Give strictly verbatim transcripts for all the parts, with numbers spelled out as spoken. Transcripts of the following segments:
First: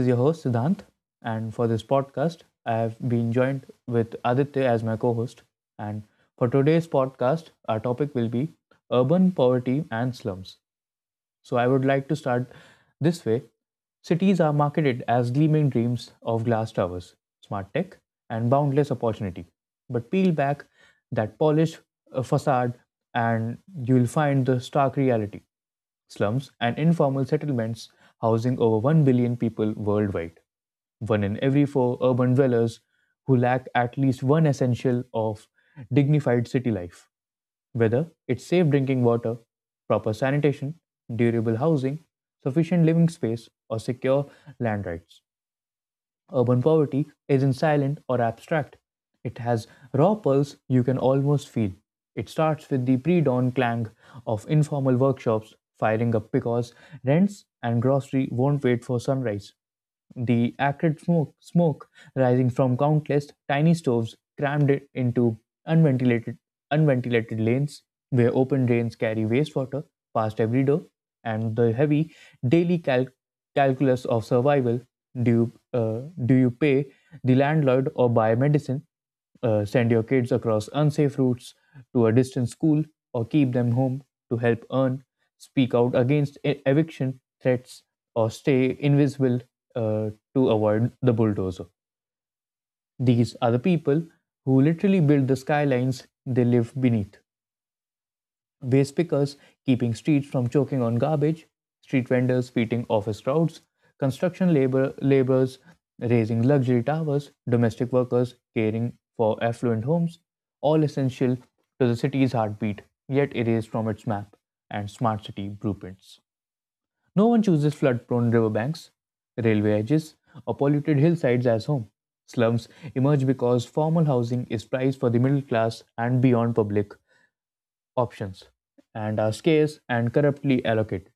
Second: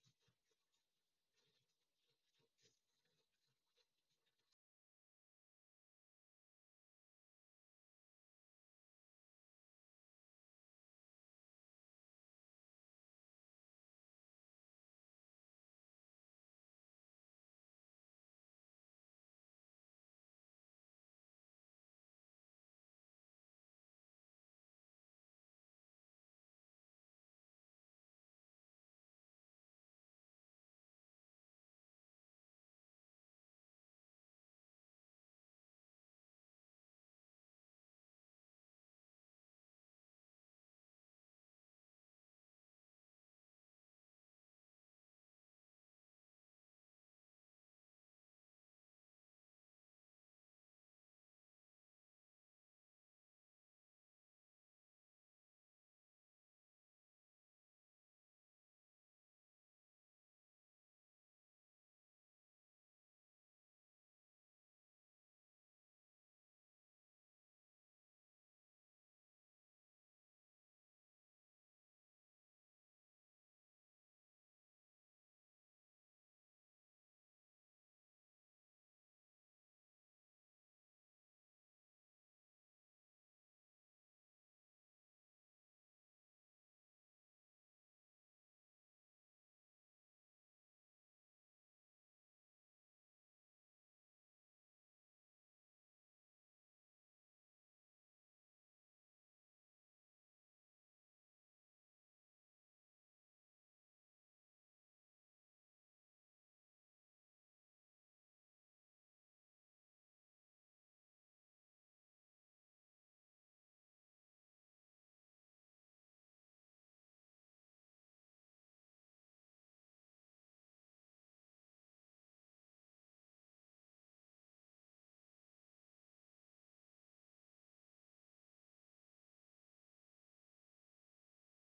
is your host, Siddhant. And for this podcast, I have been joined with Aditya as my co host. And for today's podcast, our topic will be urban poverty and slums. So I would like to start this way. Cities are marketed as gleaming dreams of glass towers, smart tech, and boundless opportunity. But peel back that polished uh, facade, and you'll find the stark reality, slums and informal settlements housing over one billion people worldwide. One in every four urban dwellers who lack at least one essential of dignified city life, whether it's safe drinking water, proper sanitation, durable housing, sufficient living space, or secure land rights. Urban poverty isn't silent or abstract. It has raw pulse you can almost feel. It starts with the pre dawn clang of informal workshops firing up because rents and grocery won't wait for sunrise. The acrid smoke, smoke rising from countless tiny stoves crammed it into unventilated, unventilated lanes where open drains carry wastewater past every door, and the heavy daily cal- calculus of survival. Do you, uh, do you pay the landlord or buy medicine, uh, send your kids across unsafe routes to a distant school or keep them home to help earn, speak out against e- eviction threats, or stay invisible, uh, to avoid the bulldozer? These are the people who literally build the skylines they live beneath. Waste pickers keeping streets from choking on garbage, street vendors feeding office crowds, construction labor laborers raising luxury towers, domestic workers caring for affluent homes, all essential to the city's heartbeat, yet erased from its map and smart city blueprints. No one chooses flood prone riverbanks, railway edges, or polluted hillsides as home. Slums emerge because formal housing is prized for the middle class and beyond, public options and are scarce and corruptly allocated.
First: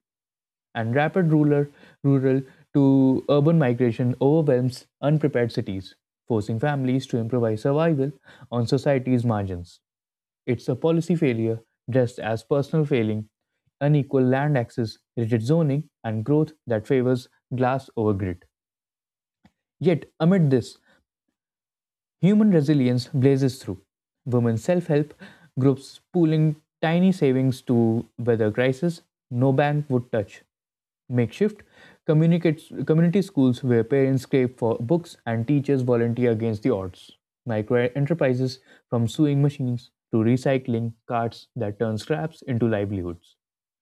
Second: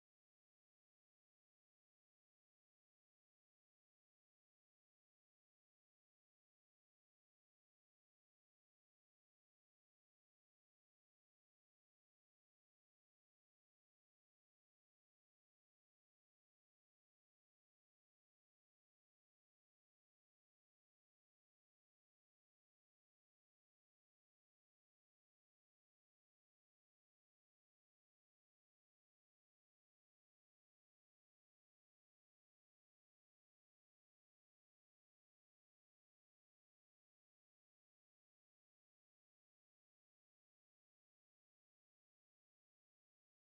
And rapid rural, rural to urban migration overwhelms unprepared cities, forcing families to improvise survival on society's margins. It's a policy failure dressed as personal failing, unequal land access, rigid zoning, and growth that favors glass over grid. Yet, amid this, human resilience blazes through. Women self help groups pooling tiny savings to weather crisis no bank would touch. Makeshift communicates, community schools where parents scrape for books and teachers volunteer against the odds. Micro enterprises from sewing machines to recycling carts that turn scraps into livelihoods.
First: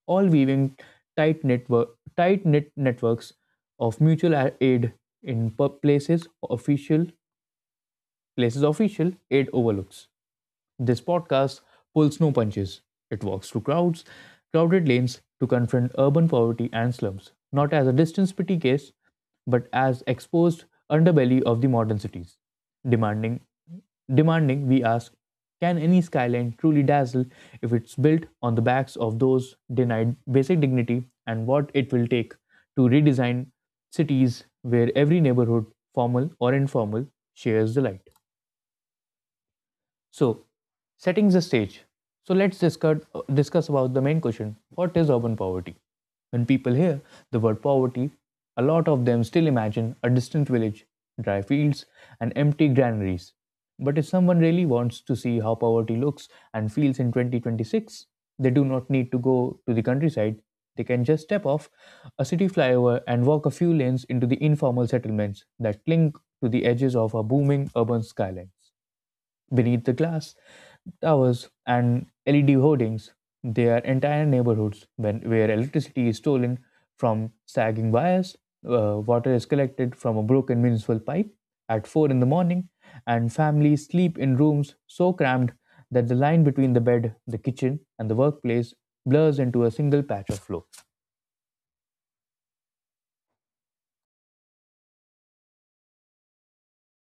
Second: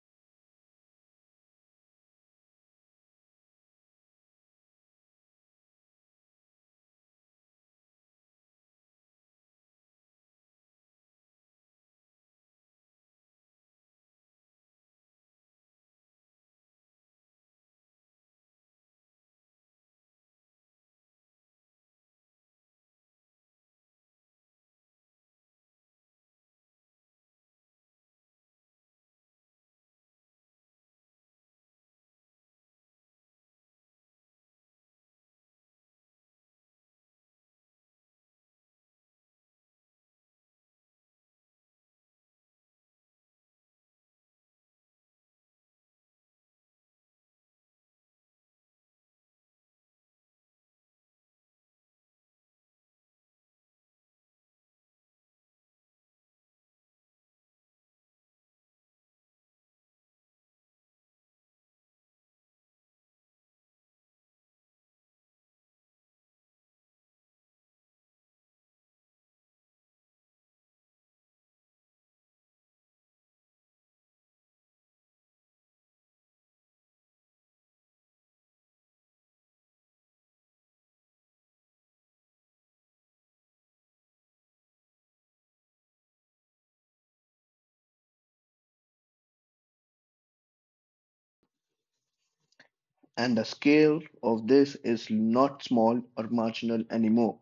All weaving tight network, tight knit networks of mutual aid in places official Places Official, it overlooks. This podcast pulls no punches. It walks through crowds, crowded lanes to confront urban poverty and slums, not as a distance pity case, but as exposed underbelly of the modern cities. Demanding, demanding, we ask, can any skyline truly dazzle if it's built on the backs of those denied basic dignity, and what it will take to redesign cities where every neighborhood, formal or informal, shares the light? So, setting the stage. So let's discuss discuss about the main question. What is urban poverty? When people hear the word poverty, a lot of them still imagine a distant village, dry fields, and empty granaries. But if someone really wants to see how poverty looks and feels in twenty twenty-six, they do not need to go to the countryside. They can just step off a city flyover and walk a few lanes into the informal settlements that cling to the edges of a booming urban skyline beneath the glass towers and L E D hoardings, their entire neighborhoods when, where electricity is stolen from sagging wires, uh, water is collected from a broken municipal pipe at four in the morning, and families sleep in rooms so crammed that the line between the bed, the kitchen, and the workplace blurs into a single patch of floor. And the scale of this is not small or marginal anymore.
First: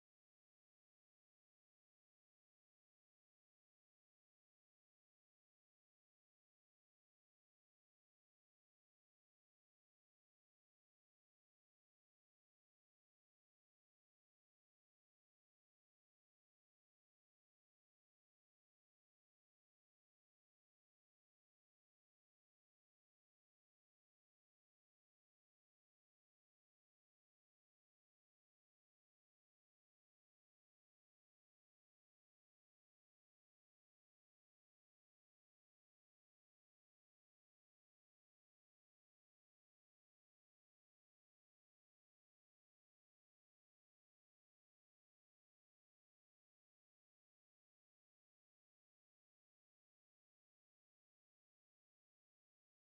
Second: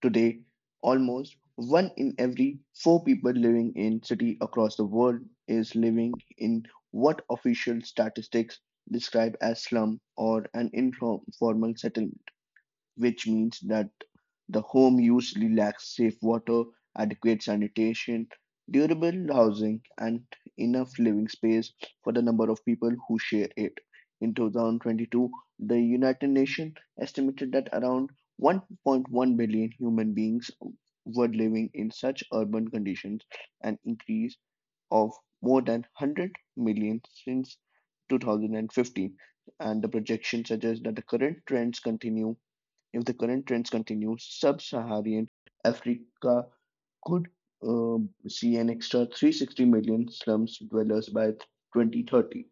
Today, almost one in every four people living in cities across the world is living in what official statistics describe as slum or an informal settlement, which means that the home usually lacks safe water, adequate sanitation, durable housing, and enough living space for the number of people who share it. In two thousand twenty-two, the United Nations estimated that around one point one billion human beings were living in such urban conditions, an increase of more than one hundred million since two thousand fifteen. And the projections suggest that the current trends continue if the current trends continue, sub-Saharan Africa could uh, see an extra three hundred sixty million slums dwellers by twenty thirty.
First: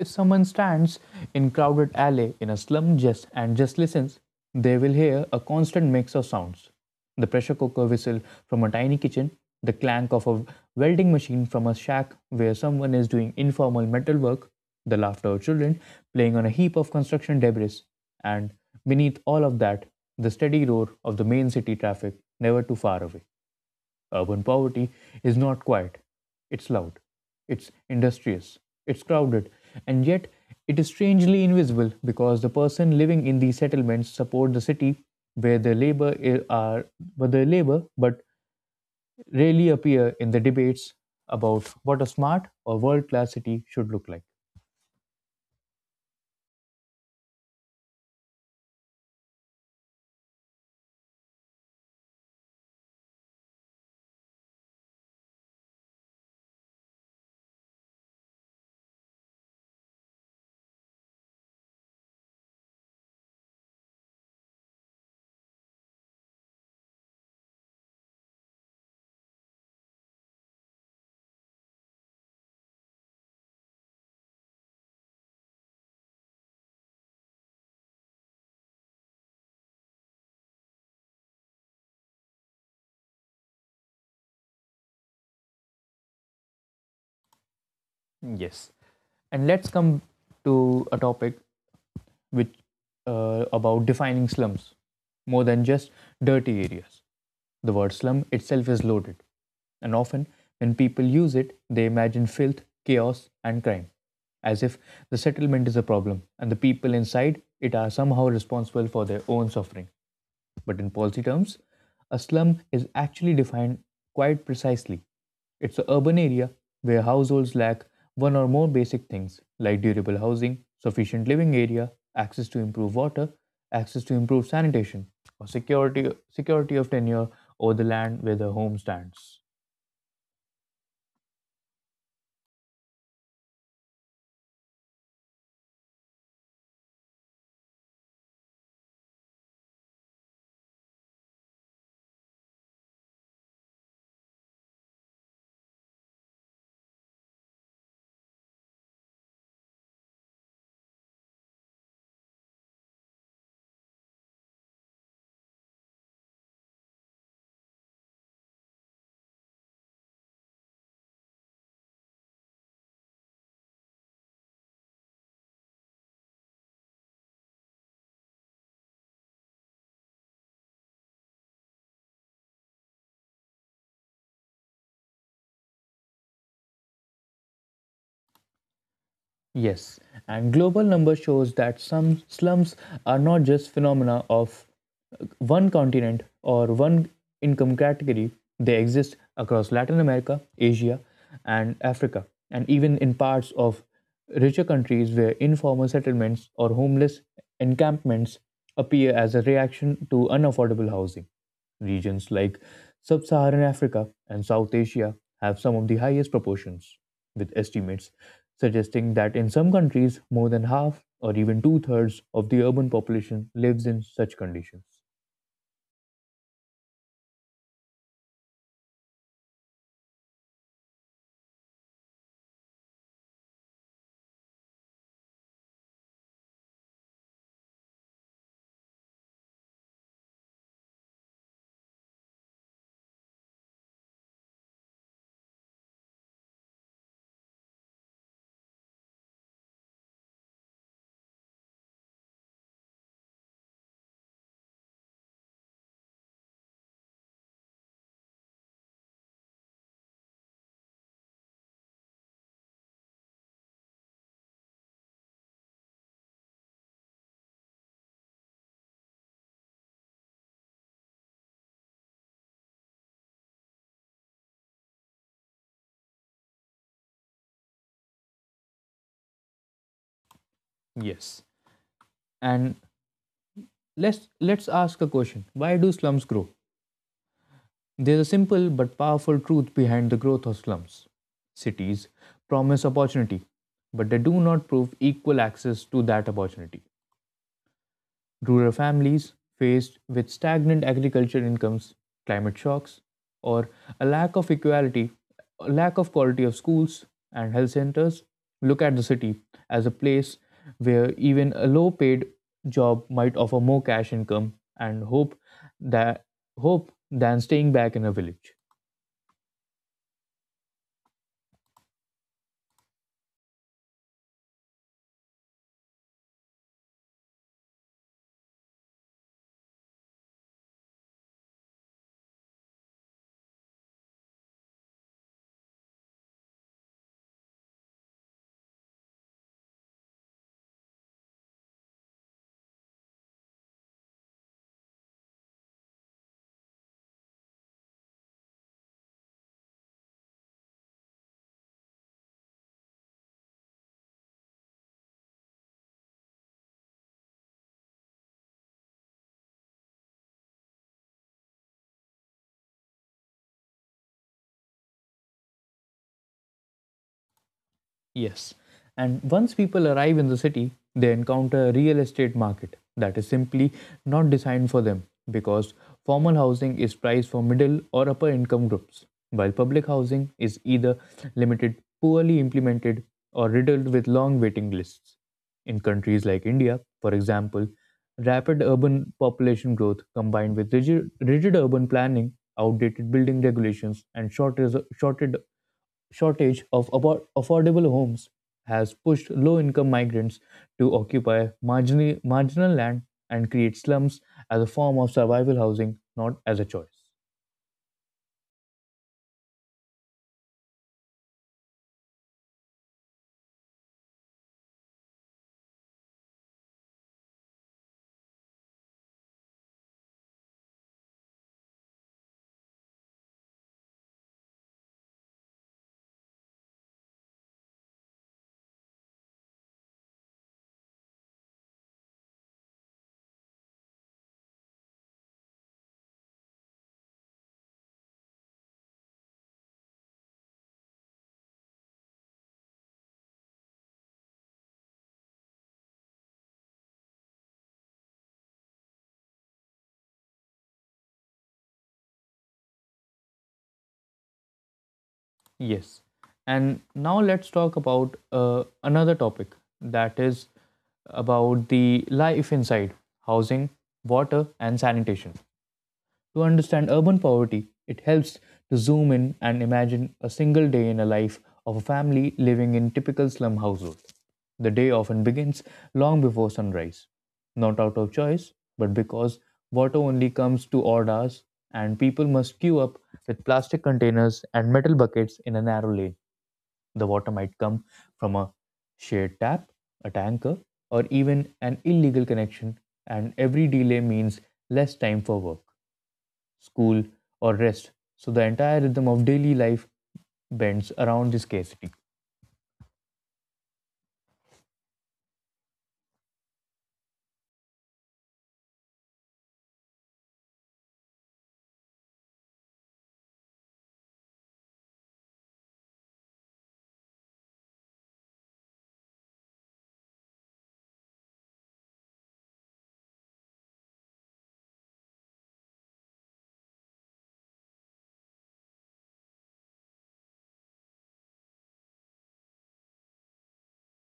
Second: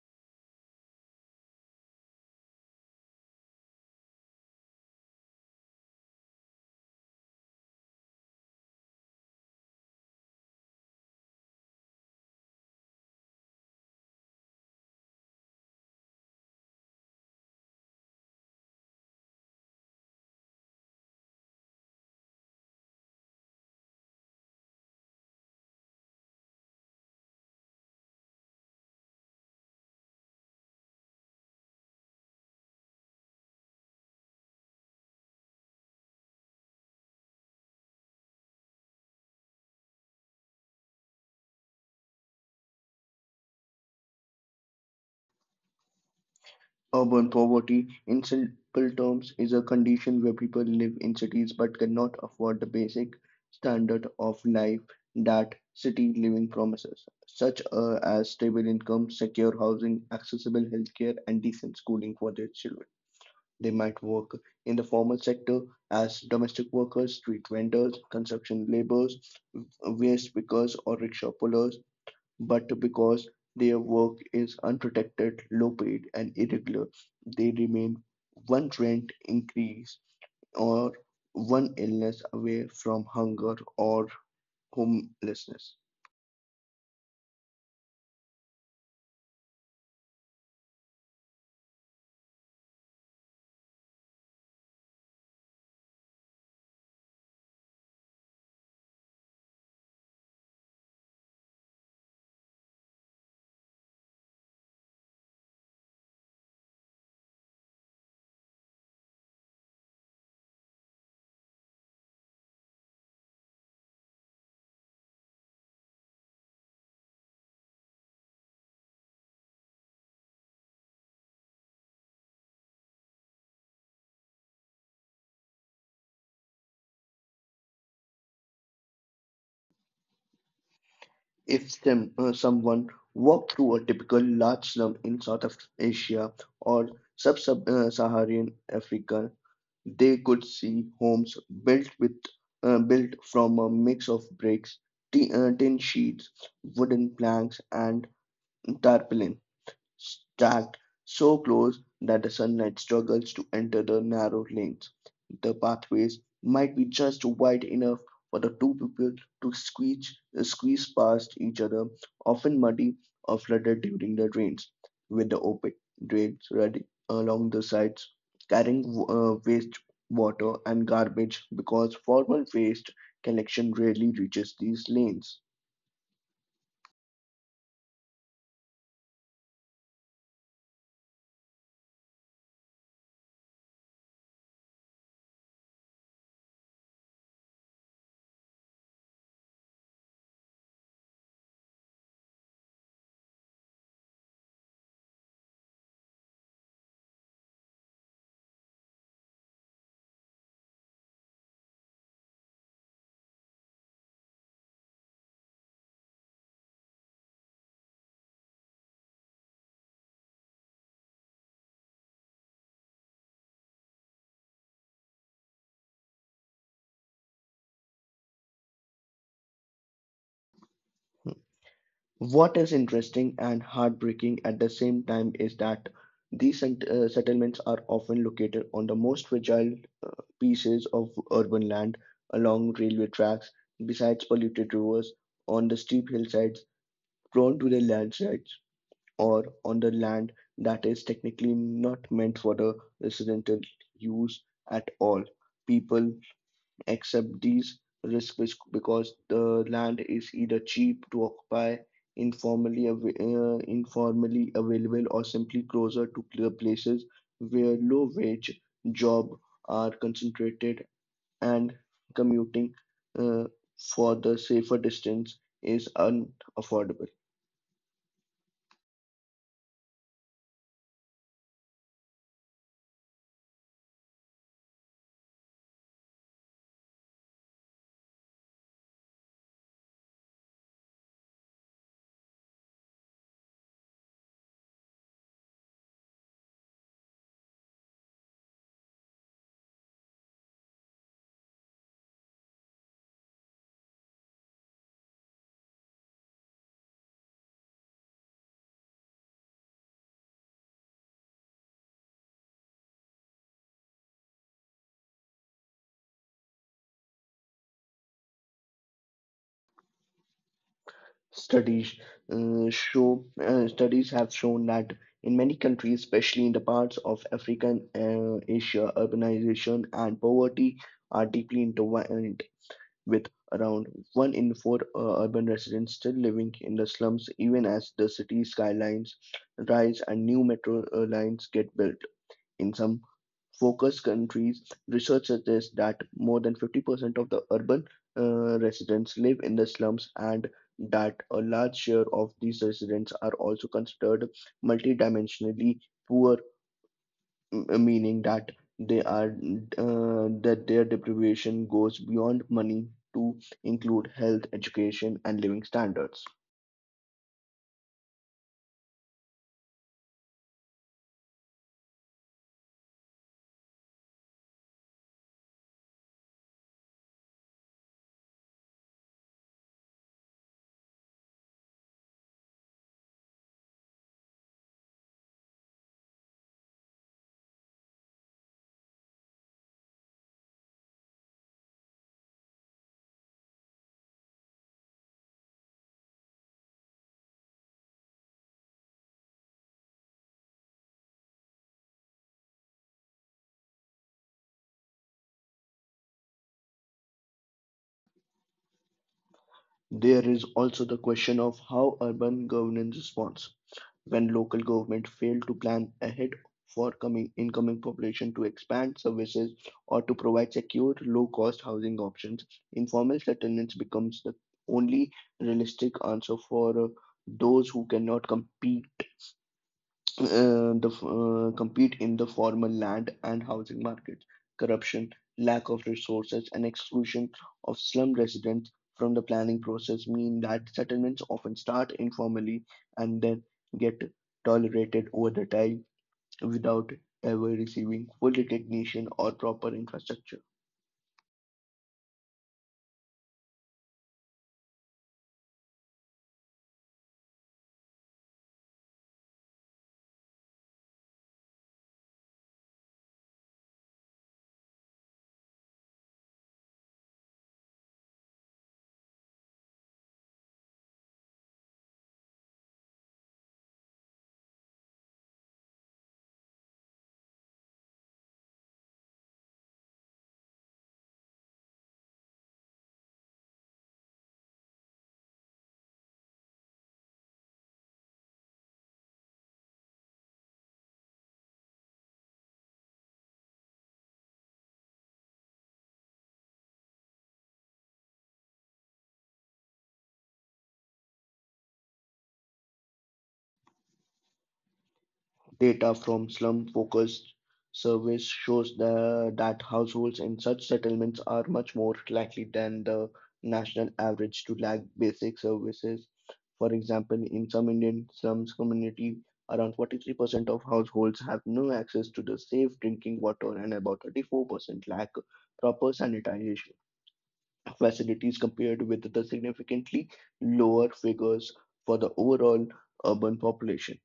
If someone stands in crowded alley in a slum just and just listens, they will hear a constant mix of sounds. The pressure cooker whistle from a tiny kitchen, the clank of a welding machine from a shack where someone is doing informal metal work, the laughter of children playing on a heap of construction debris, and beneath all of that, the steady roar of the main city traffic never too far away. Urban poverty is not quiet, it's loud, it's industrious, it's crowded, and yet it is strangely invisible because the person living in these settlements support the city where their labor are where their labor but rarely appear in the debates about what a smart or world class city should look like. Urban poverty, in simple terms, is a condition where people live in cities but cannot afford the basic standard of life that city living promises, such uh, as stable income, secure housing, accessible healthcare, and decent schooling for their children. They might work in the formal sector as domestic workers, street vendors, construction laborers, waste pickers, or rickshaw pullers, but because their work is unprotected, low paid, and irregular, they remain one rent increase or one illness away from hunger or homelessness. Yes. And let's come to a topic which, uh, about defining slums, more than just dirty areas. The word slum itself is loaded, and often when people use it, they imagine filth, chaos, and crime, as if the settlement is a problem and the people inside it are somehow responsible for their own suffering. But in policy terms, a slum is actually defined quite precisely. It's an urban area where households lack one or more basic things like durable housing, sufficient living area, access to improved water, access to improved sanitation, or security security of tenure over the land where the home stands. If some, uh, someone walked through a typical large slum in South Af- Asia or sub-Saharan Africa, they could see homes built with uh, built from a mix of bricks, t- uh, tin sheets, wooden planks, and tarpaulins stacked so close that the sunlight struggles to enter the narrow lanes. The pathways might be just wide enough for the two people to squeeze, squeeze past each other, often muddy or flooded during the rains, with the open drains running along the sides, carrying uh, waste water and garbage because formal waste collection rarely reaches these lanes. Yes, and global number shows that some slums are not just phenomena of uh, one continent or one income category. They exist across Latin America, Asia, and Africa, and even in parts of richer countries where informal settlements or homeless encampments appear as a reaction to unaffordable housing. Regions like Sub Saharan Africa and South Asia have some of the highest proportions, with estimates suggesting that in some countries, more than half or even two thirds of the urban population lives in such conditions. What is interesting and heartbreaking at the same time is that these sent- uh, settlements are often located on the most fragile uh, pieces of urban land, along railway tracks, besides polluted rivers, on the steep hillsides prone to the landslides, or on the land that is technically not meant for the residential use at all. People accept these risks because the land is either cheap to occupy, informally av- uh, informally available, or simply closer to clear places where low wage jobs are concentrated and commuting uh, for the safer distance is unaffordable. Yes. And let's, let's ask a question, why do slums grow? There's a simple but powerful truth behind the growth of slums. Cities promise opportunity, but they do not prove equal access to that opportunity. Rural families faced with stagnant agriculture incomes, climate shocks, or a lack of equality, a lack of quality of schools and health centers, look at the city as a place where even a low paid job might offer more cash income and hope that hope than staying back in a village. Studies uh, show uh, Studies have shown that in many countries, especially in the parts of Africa and uh, Asia, urbanization and poverty are deeply intertwined, with around one in four uh, urban residents still living in the slums, even as the city skylines rise and new metro uh, lines get built. In some focus countries, research suggests that more than fifty percent of the urban uh, residents live in the slums and that a large share of these residents are also considered multidimensionally poor, m- meaning that they are uh, that their deprivation goes beyond money to include health, education, and living standards. Yes. And once people arrive in the city, they encounter a real estate market that is simply not designed for them because formal housing is priced for middle or upper income groups, while public housing is either limited, poorly implemented, or riddled with long waiting lists. In countries like India, for example, rapid urban population growth combined with rigid, rigid urban planning, outdated building regulations, and short, shorted shortage of abo- affordable homes has pushed low income migrants to occupy marginally, marginal land and create slums as a form of survival housing, not as a choice. There is also the question of how urban governance responds. When local government fail to plan ahead for coming incoming population, to expand services, or to provide secure low cost housing options, informal settlements becomes the only realistic answer for uh, those who cannot compete uh, the uh, compete in the formal land and housing markets. Corruption, lack of resources, and exclusion of slum residents from the planning process mean that settlements often start informally and then get tolerated over the time without ever receiving full recognition or proper infrastructure. Yes. And now let's talk about uh, another topic that is about the life inside housing, water, and sanitation. To understand urban poverty, it helps to zoom in and imagine a single day in a life of a family living in typical slum household. The day often begins long before sunrise, not out of choice, but because water only comes to odd hours and people must queue up with plastic containers and metal buckets in a narrow lane. The water might come from a shared tap, a tanker, or even an illegal connection, and every delay means less time for work, school, or rest, so the entire rhythm of daily life bends around this scarcity. Data from Slum Focus Service shows the, that households in such settlements are much more likely than the national average to lack basic services. For example, in some Indian slums community, around forty-three percent of households have no access to the safe drinking water and about thirty-four percent lack proper sanitation facilities compared with the significantly lower figures for the overall urban population.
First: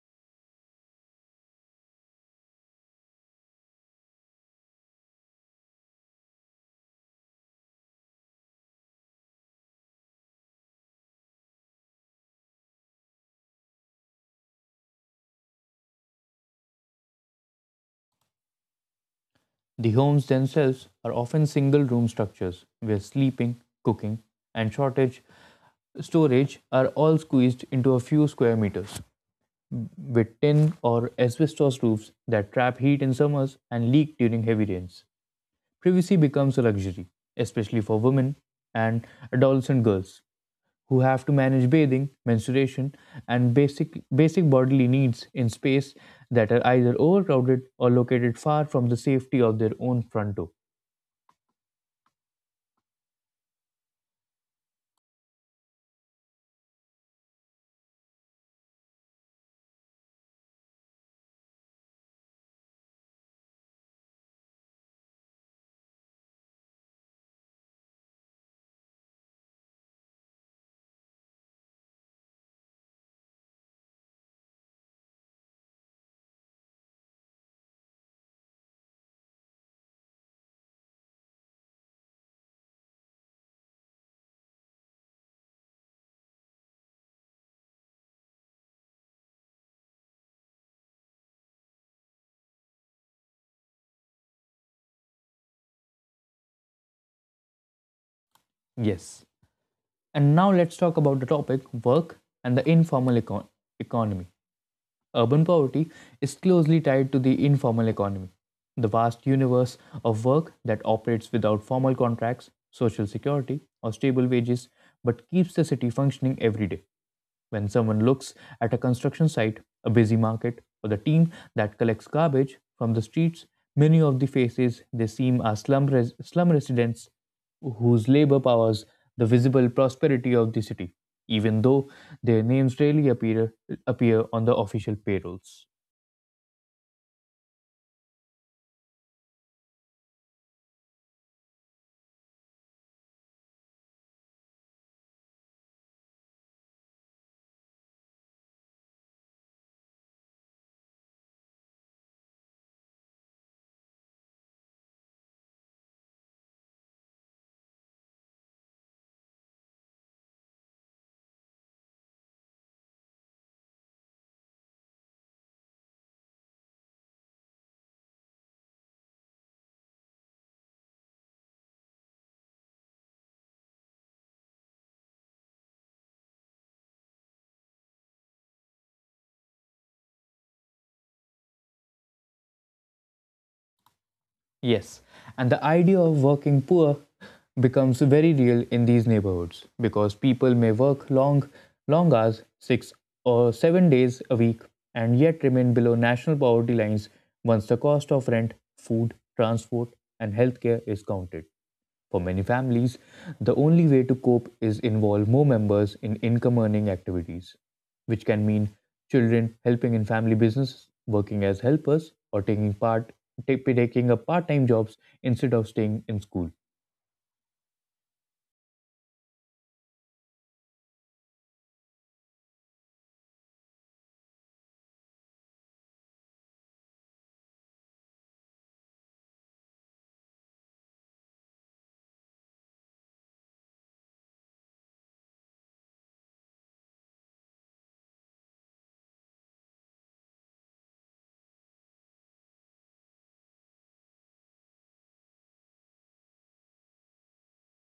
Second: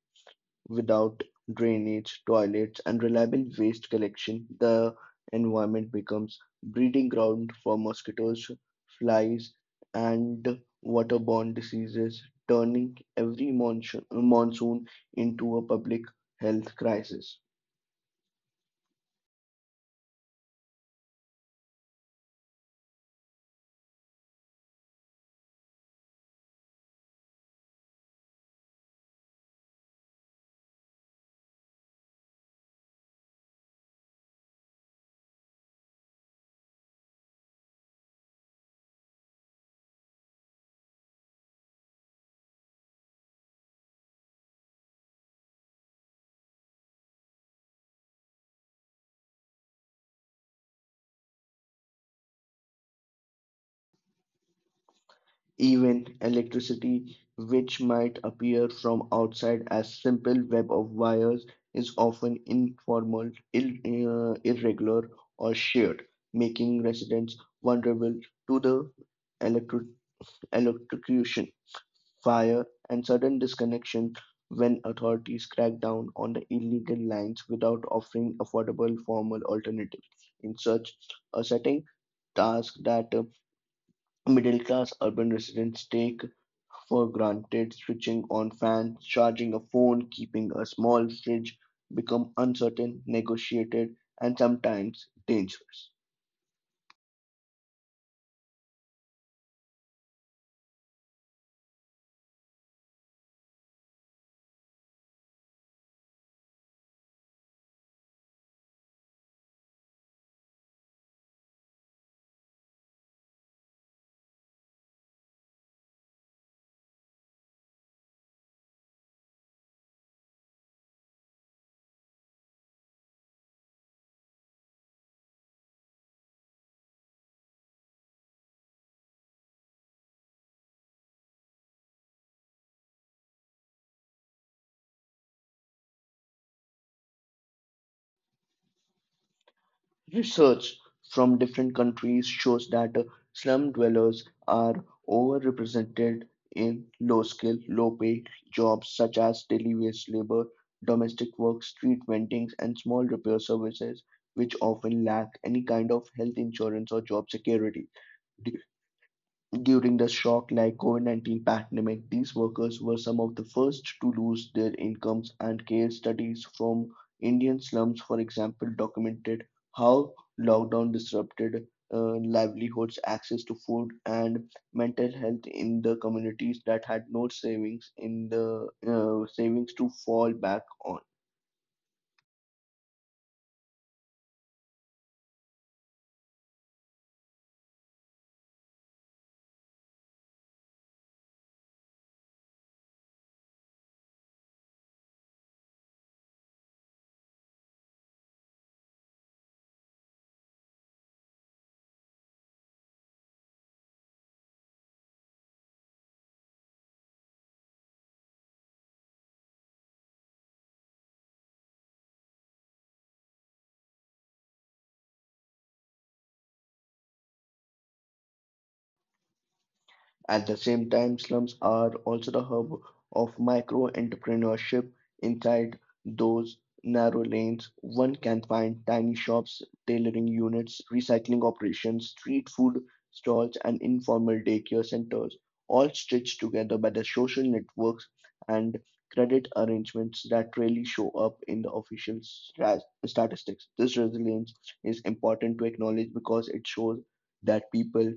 Without drainage, toilets, and reliable waste collection, the environment becomes breeding ground for mosquitoes, flies, and waterborne diseases, turning every monsoon, monsoon into a public health crisis. The homes themselves are often single room structures where sleeping, cooking, and shortage storage are all squeezed into a few square meters with tin or asbestos roofs that trap heat in summers and leak during heavy rains. Privacy becomes a luxury, especially for women and adolescent girls who have to manage bathing, menstruation, and basic basic bodily needs in space that are either overcrowded or located far from the safety of their own front door. Even electricity, which might appear from outside as simple web of wires, is often informal, ill, uh, irregular, or shared, making residents vulnerable to the electro- electrocution, fire, and sudden disconnection when authorities crack down on the illegal lines without offering affordable formal alternatives. In such a setting, tasks that uh, middle class urban residents take for granted, switching on fans, charging a phone, keeping a small fridge, become uncertain, negotiated, and sometimes dangerous. Yes. And now let's talk about the topic work and the informal econ- economy. Urban poverty is closely tied to the informal economy, the vast universe of work that operates without formal contracts, social security, or stable wages, but keeps the city functioning every day. When someone looks at a construction site, a busy market, or the team that collects garbage from the streets, many of the faces they seem are slum, res- slum residents whose labor powers the visible prosperity of the city, even though their names rarely appear, appear on the official payrolls. Research from different countries shows that uh, slum dwellers are overrepresented in low skill, low paid jobs such as daily wage labor, domestic work, street vending, and small repair services, which often lack any kind of health insurance or job security. Du- During the shock like COVID nineteen pandemic, these workers were some of the first to lose their incomes, and case studies from Indian slums, for example, documented how lockdown disrupted uh, livelihoods, access to food, and mental health in the communities that had no savings in the uh, savings to fall back on. Yes, and the idea of working poor becomes very real in these neighborhoods because people may work long, long hours, six or seven days a week, and yet remain below national poverty lines once the cost of rent, food, transport, and healthcare is counted. For many families, the only way to cope is involve more members in income earning activities, which can mean children helping in family businesses, working as helpers, or taking part ta- taking up part-time jobs instead of staying in school. At the same time, slums are also the hub of micro entrepreneurship. Inside those narrow lanes, one can find tiny shops, tailoring units, recycling operations, street food stalls, and informal daycare centers, all stitched together by the social networks and credit arrangements that rarely show up in the official stra- statistics. This resilience is important to acknowledge because it shows that people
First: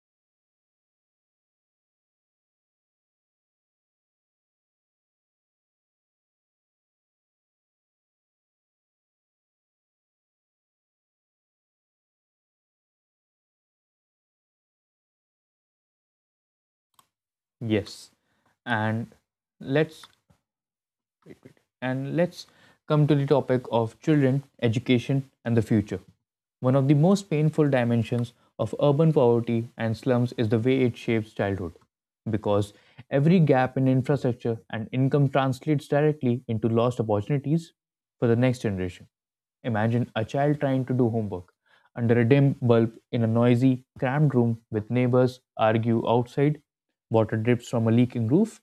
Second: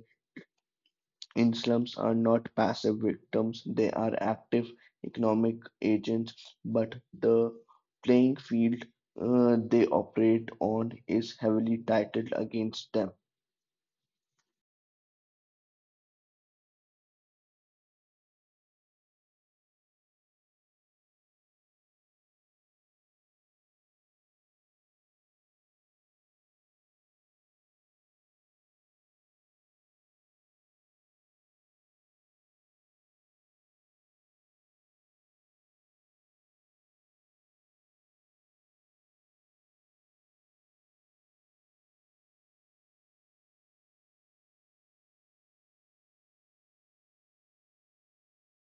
in slums are not passive victims, they are active economic agents, but the playing field uh, they operate on is heavily titled against them. Yes, and let's, great, great. And let's come to the topic of children, education, and the future. One of the most painful dimensions of urban poverty and slums is the way it shapes childhood, because every gap in infrastructure and income translates directly into lost opportunities for the next generation. Imagine a child trying to do homework under a dim bulb in a noisy, cramped room with neighbors argue outside, water drips from a leaking roof,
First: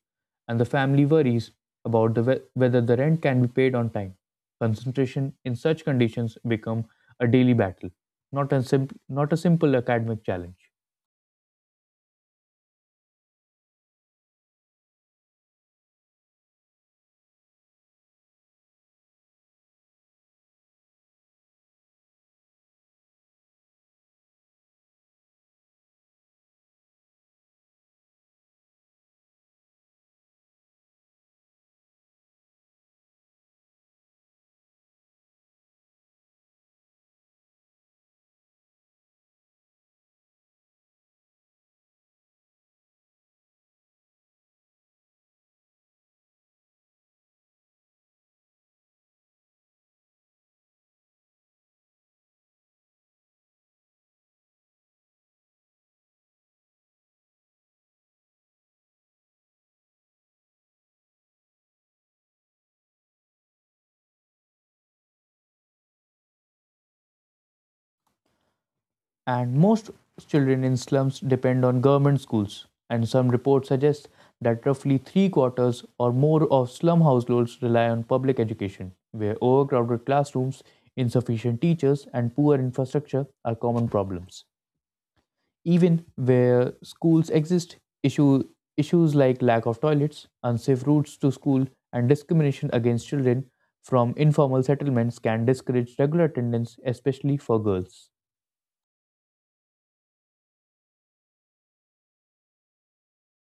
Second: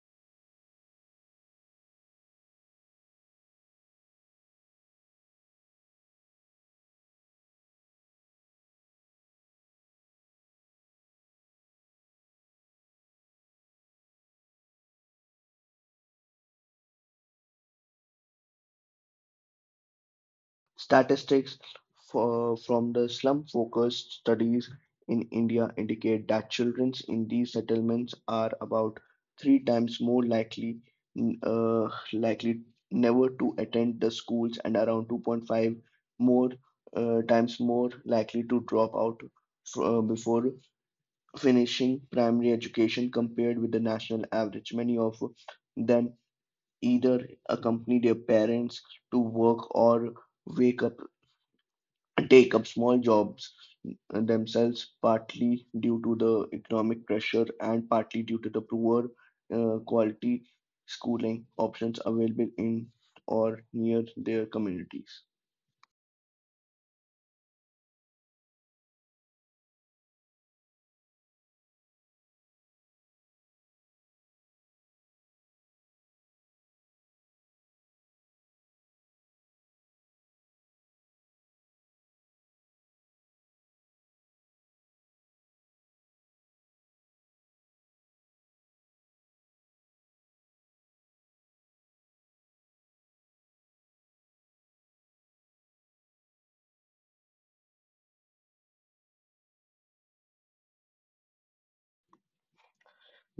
and the family worries about the, whe- whether the rent can be paid on time. Concentration in such conditions become a daily battle, not a, simp- not a simple academic challenge. Statistics for, from the slum focused studies in India indicate that children in these settlements are about three times more likely uh, likely never to attend the schools and around two point five more uh, times more likely to drop out uh, before finishing primary education compared with the national average. Many of them either accompany their parents to work or wake up take up small jobs themselves, partly due to the economic pressure and partly due to the poor uh, quality schooling options available in or near their communities. And most children in slums depend on government schools, and some reports suggest that roughly three quarters or more of slum households rely on public education, where overcrowded classrooms, insufficient teachers, and poor infrastructure are common problems. Even where schools exist, issue, issues like lack of toilets, unsafe routes to school, and discrimination against children from informal settlements can discourage regular attendance, especially for girls.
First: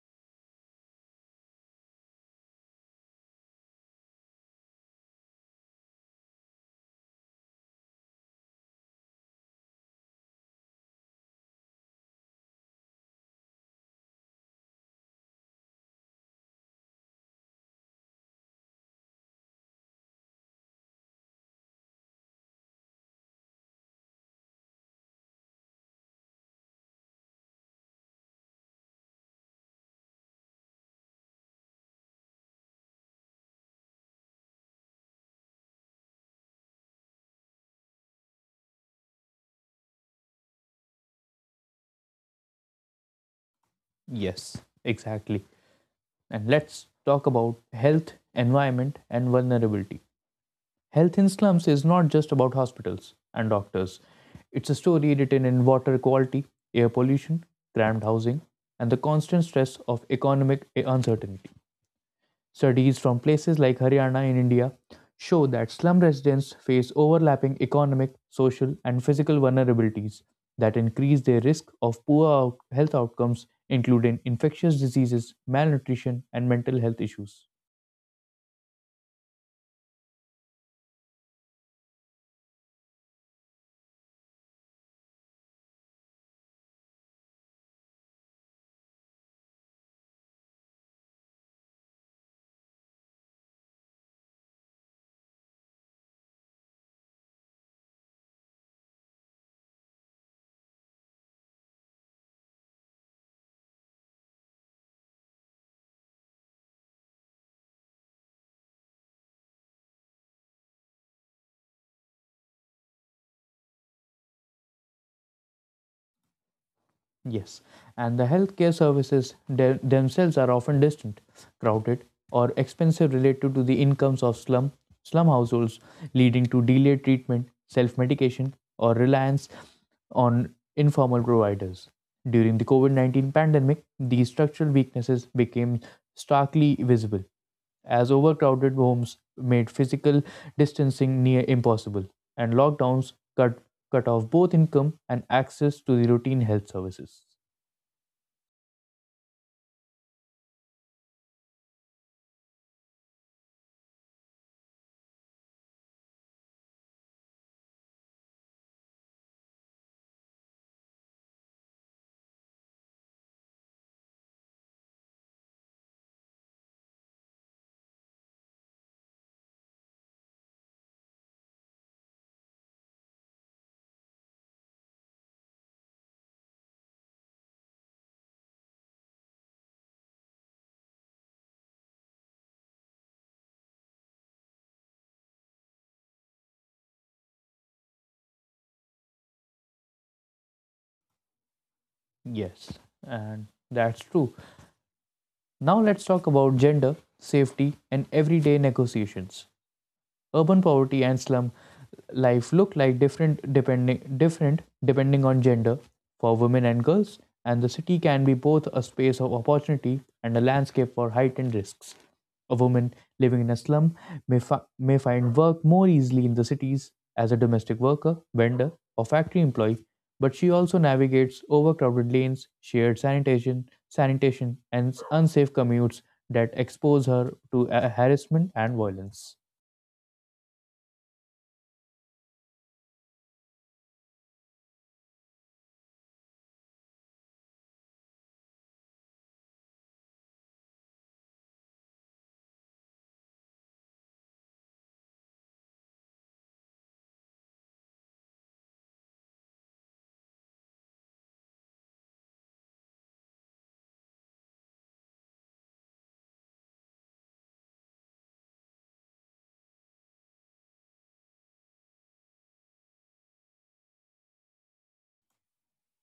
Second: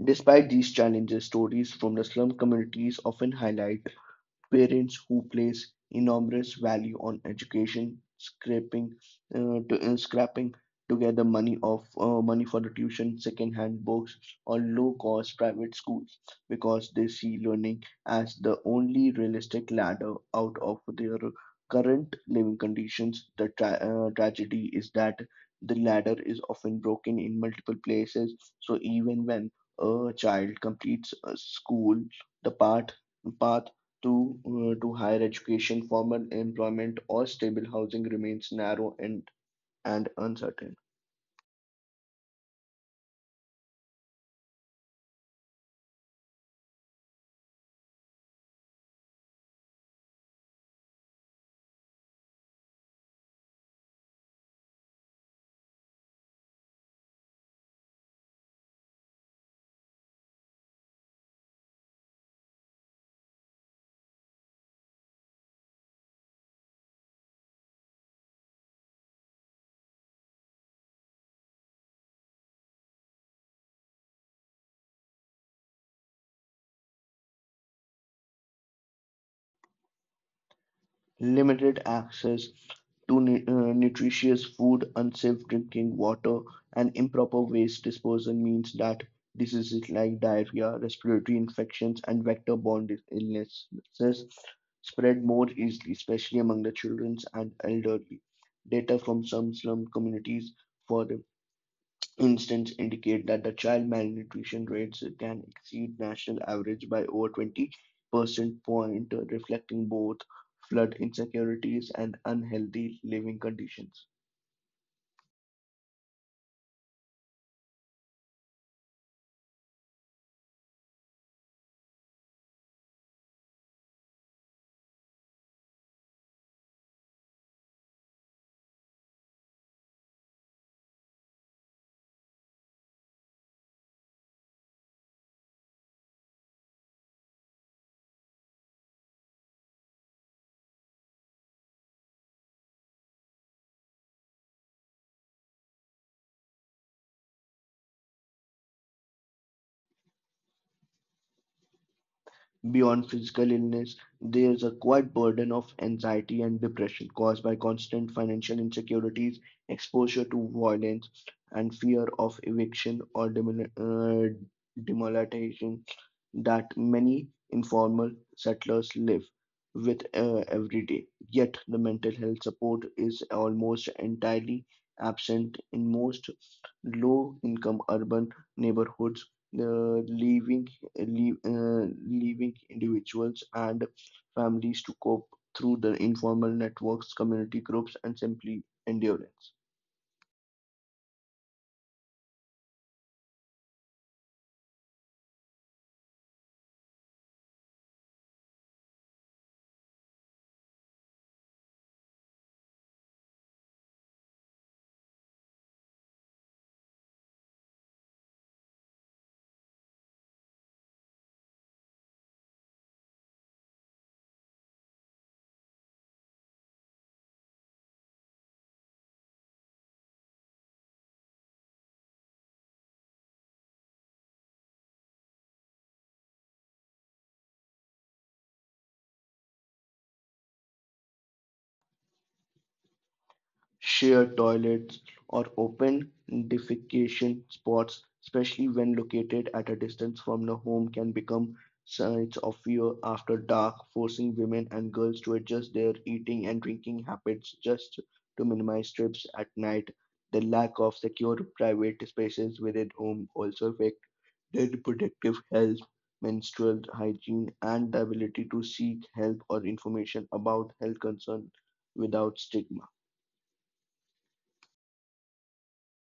Despite these challenges, stories from the slum communities often highlight parents who place enormous value on education, scraping, uh, to, uh, scrapping together money of uh, money for the tuition, second-hand books, or low-cost private schools because they see learning as the only realistic ladder out of their current living conditions. The tra- uh, tragedy is that the ladder is often broken in multiple places, so even when a child completes a school, the path path to uh, to higher education, formal employment, or stable housing remains narrow and and uncertain. Yes, exactly. And let's talk about health, environment, and vulnerability. Health in slums is not just about hospitals and doctors, it's a story written in water quality, air pollution, cramped housing, and the constant stress of economic uncertainty. Studies from places like Haryana in India show that slum residents face overlapping economic, social, and physical vulnerabilities that increase their risk of poor out- health outcomes, including infectious diseases, malnutrition, and mental health issues. Limited access to nu- uh, nutritious food, unsafe drinking water, and improper waste disposal means that diseases like diarrhea, respiratory infections, and vector-borne dis- illnesses spread more easily, especially among the children and elderly. Data from some slum communities for instance indicate that the child malnutrition rates can exceed national average by over twenty percent point, reflecting both flood insecurities and unhealthy living conditions. Yes, and the healthcare services the- themselves are often distant, crowded, or expensive related to the incomes of slum slum households, leading to delayed treatment, self-medication, or reliance on informal providers. During the COVID nineteen pandemic, these structural weaknesses became starkly visible as overcrowded homes made physical distancing near impossible, and lockdowns cut, cut off both income and access to the routine health services. Beyond physical illness, there is a quiet burden of anxiety and depression caused by constant financial insecurities, exposure to violence, and fear of eviction or demol- uh, demoralization that many informal settlers live with uh, every day, yet the mental health support is almost entirely absent in most low income urban neighborhoods. Uh, leaving leave, uh, Leaving individuals and families to cope through the informal networks, community groups, and simply endurance. Yes, and that's true. Now let's talk about gender, safety, and everyday negotiations. Urban poverty and slum life look like different depending different depending on gender for women and girls, and the city can be both a space of opportunity and a landscape for heightened risks. A woman living in a slum may, fi- may find work more easily in the cities as a domestic worker, vendor, or factory employee, but she also navigates overcrowded lanes, shared sanitation, sanitation, and unsafe commutes that expose her to uh, harassment and violence. Shared toilets, or open defecation spots, especially when located at a distance from the home, can become sites of fear after dark, forcing women and girls to adjust their eating and drinking habits just to minimize trips at night. The lack of secure private spaces within home also affect their reproductive health, menstrual hygiene, and the ability to seek help or information about health concerns without stigma.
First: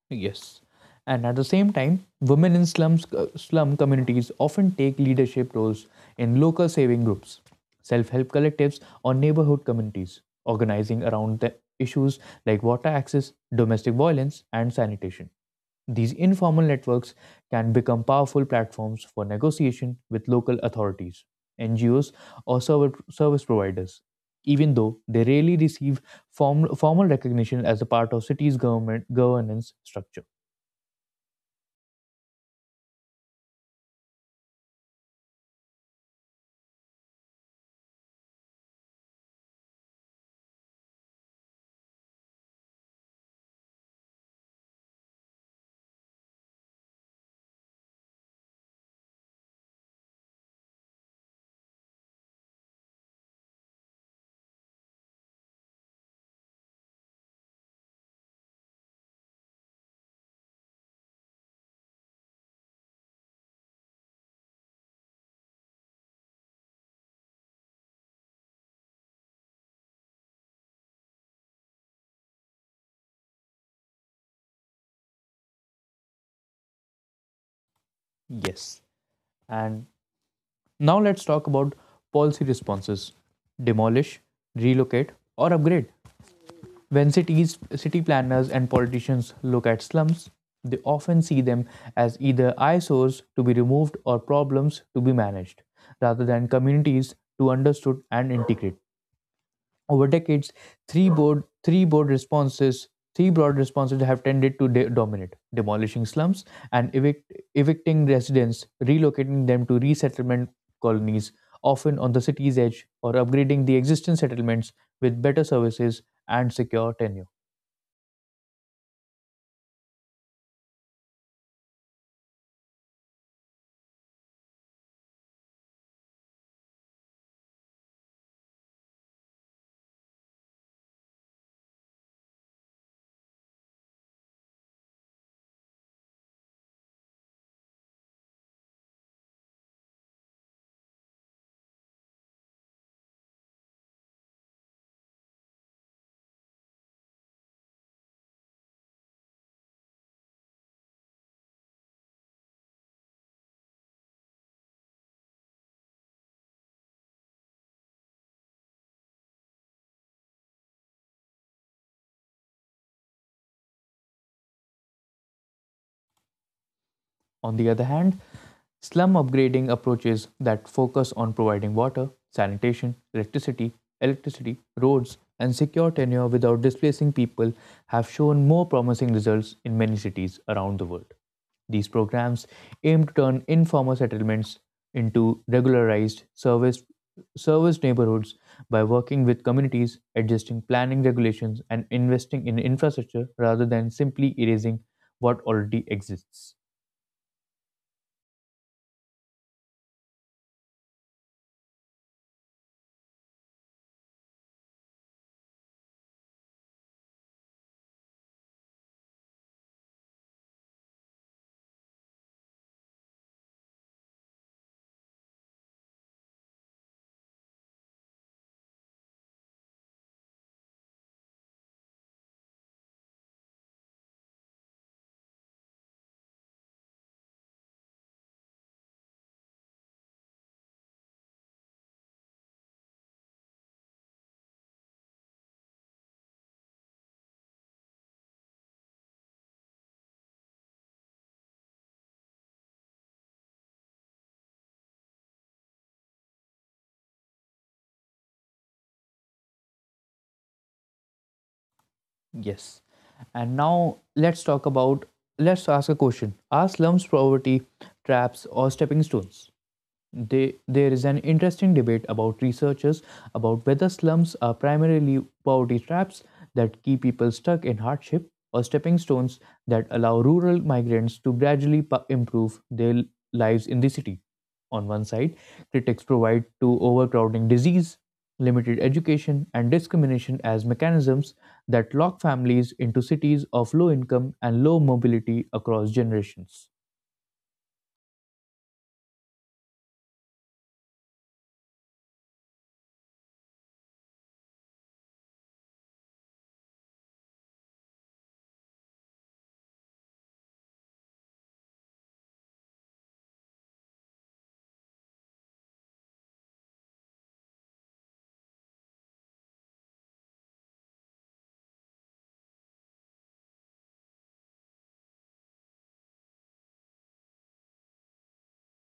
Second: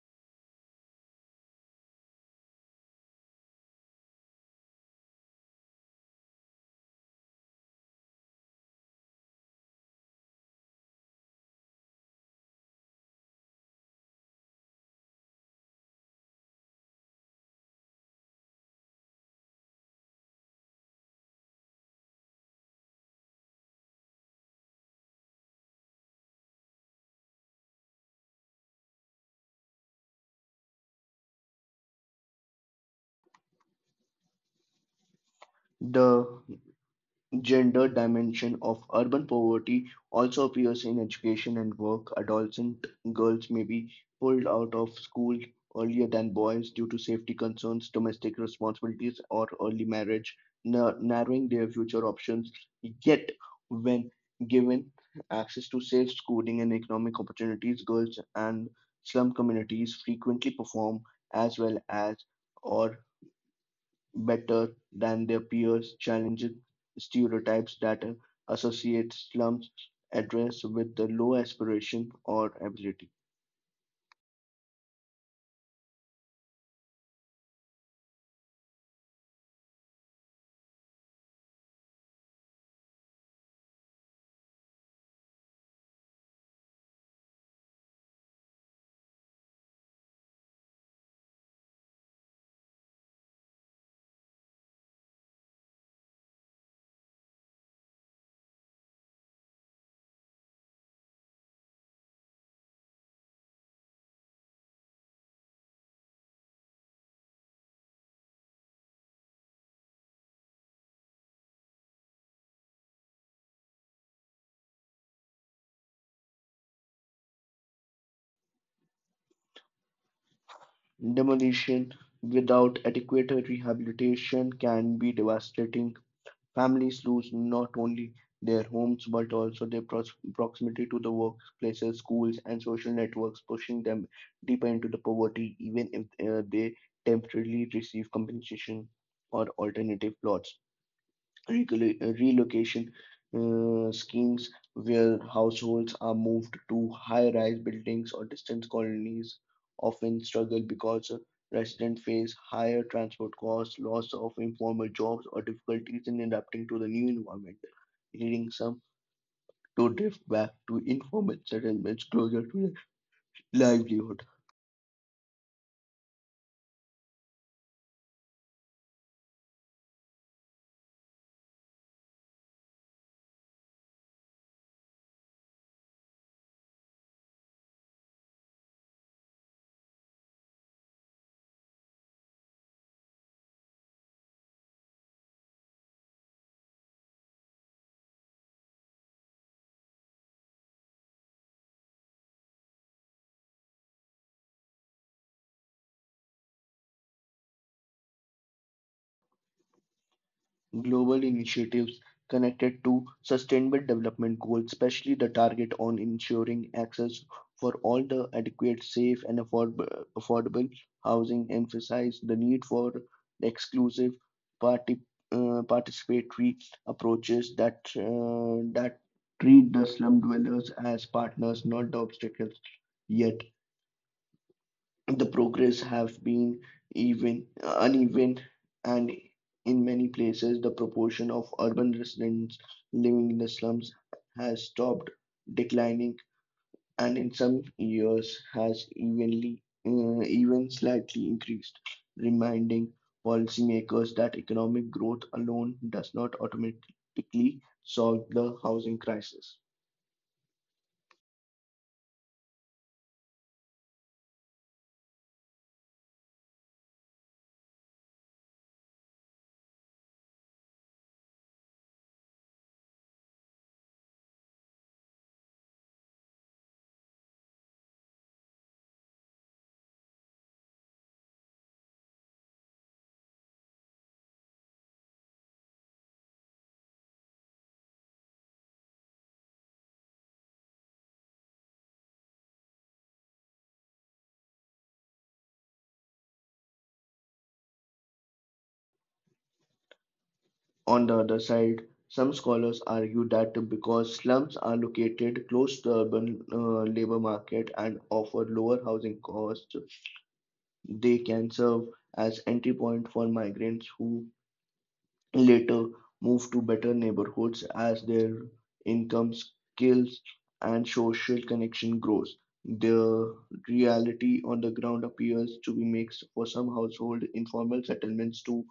Yes. And at the same time, women in slums, uh, slum communities often take leadership roles in local saving groups, self help collectives, or neighborhood communities, organizing around the issues like water access, domestic violence, and sanitation. These informal networks can become powerful platforms for negotiation with local authorities, N G Os, or server, service providers, even though they rarely receive form, formal recognition as a part of cities' government governance structure. The gender dimension of urban poverty also appears in education and work. Adolescent girls may be pulled out of school earlier than boys due to safety concerns, domestic responsibilities, or early marriage, nar- narrowing their future options. Yet, when given access to safe schooling and economic opportunities, girls and slum communities frequently perform as well as or better than their peers, challenging stereotypes that uh, associate slums address with the low aspiration or ability. Yes. And now let's talk about policy responses demolish, relocate, or upgrade. When cities, city planners and politicians look at slums, they often see them as either eyesores to be removed or problems to be managed, rather than communities to understood and integrate. Over decades, three broad three broad responses three broad responses have tended to de- dominate: demolishing slums and evict- evicting residents, relocating them to resettlement colonies, often on the city's edge, or upgrading the existing settlements with better services and secure tenure. Demolition without adequate rehabilitation can be devastating. Families lose not only their homes but also their pros- proximity to the workplaces, schools, and social networks, pushing them deeper into the poverty, even if uh, they temporarily receive compensation or alternative plots. Recolo- uh, relocation uh, schemes where households are moved to high-rise buildings or distant colonies often struggle because residents face higher transport costs, loss of informal jobs, or difficulties in adapting to the new environment, leading some to drift back to informal settlements closer to their livelihood. On the other hand, slum upgrading approaches that focus on providing water, sanitation, electricity, electricity, roads, and secure tenure without displacing people have shown more promising results in many cities around the world. These programs aim to turn informal settlements into regularized service serviced neighborhoods by working with communities, adjusting planning regulations, and investing in infrastructure rather than simply erasing what already exists. Global initiatives connected to sustainable development goals, especially the target on ensuring access for all the adequate, safe, and affordable, affordable housing, emphasize the need for exclusive parti- uh, participatory approaches that uh, that treat the slum dwellers as partners, not the obstacles. Yet the progress have been even uneven and in many places the proportion of urban residents living in the slums has stopped declining and in some years has evenly uh, even slightly increased, reminding policymakers that economic growth alone does not automatically solve the housing crisis. Yes. And now let's talk about let's ask a question. Are slums poverty traps or stepping stones? They, there is an interesting debate about researchers about whether slums are primarily poverty traps that keep people stuck in hardship or stepping stones that allow rural migrants to gradually pa- improve their lives in the city. On one side, critics provide to overcrowding disease, limited education, and discrimination as mechanisms that lock families into cities of low income and low mobility across generations. On the other side, some scholars argue that because slums are located close to urban uh, labor market and offer lower housing costs, they can serve as entry point for migrants who later move to better neighborhoods as their income, skills, and social connection grows. The reality on the ground appears to be mixed. For some household, informal settlements to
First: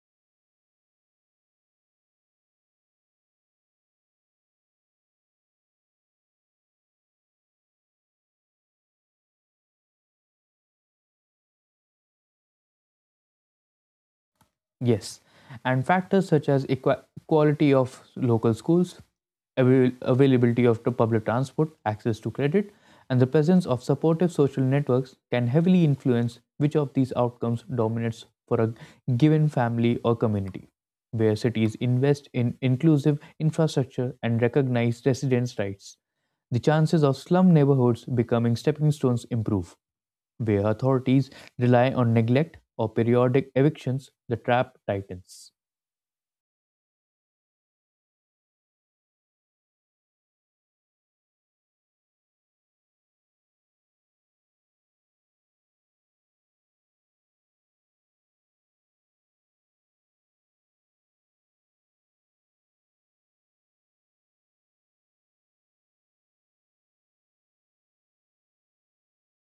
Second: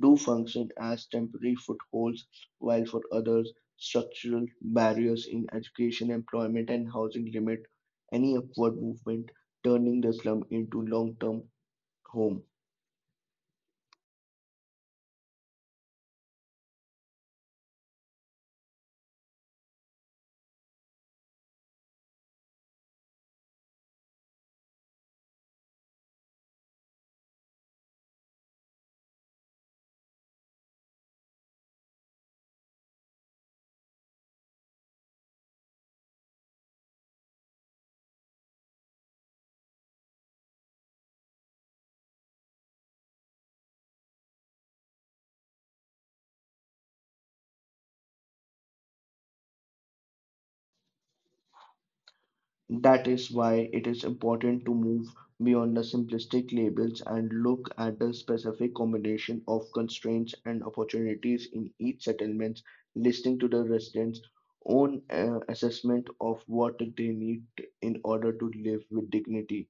do function as temporary footholds, while for others, structural barriers in education, employment, and housing limit any upward movement, turning the slum into long-term home. Yes, and factors such as equa- quality of local schools, avail- availability of the public transport, access to credit, and the presence of supportive social networks can heavily influence which of these outcomes dominates for a given family or community. Where cities invest in inclusive infrastructure and recognize residents' rights, the chances of slum neighborhoods becoming stepping stones improve. Where authorities rely on neglect or periodic evictions, the trap tightens. That is why it is important to move beyond the simplistic labels and look at the specific combination of constraints and opportunities in each settlement, listening to the residents' own uh, assessment of what they need in order to live with dignity.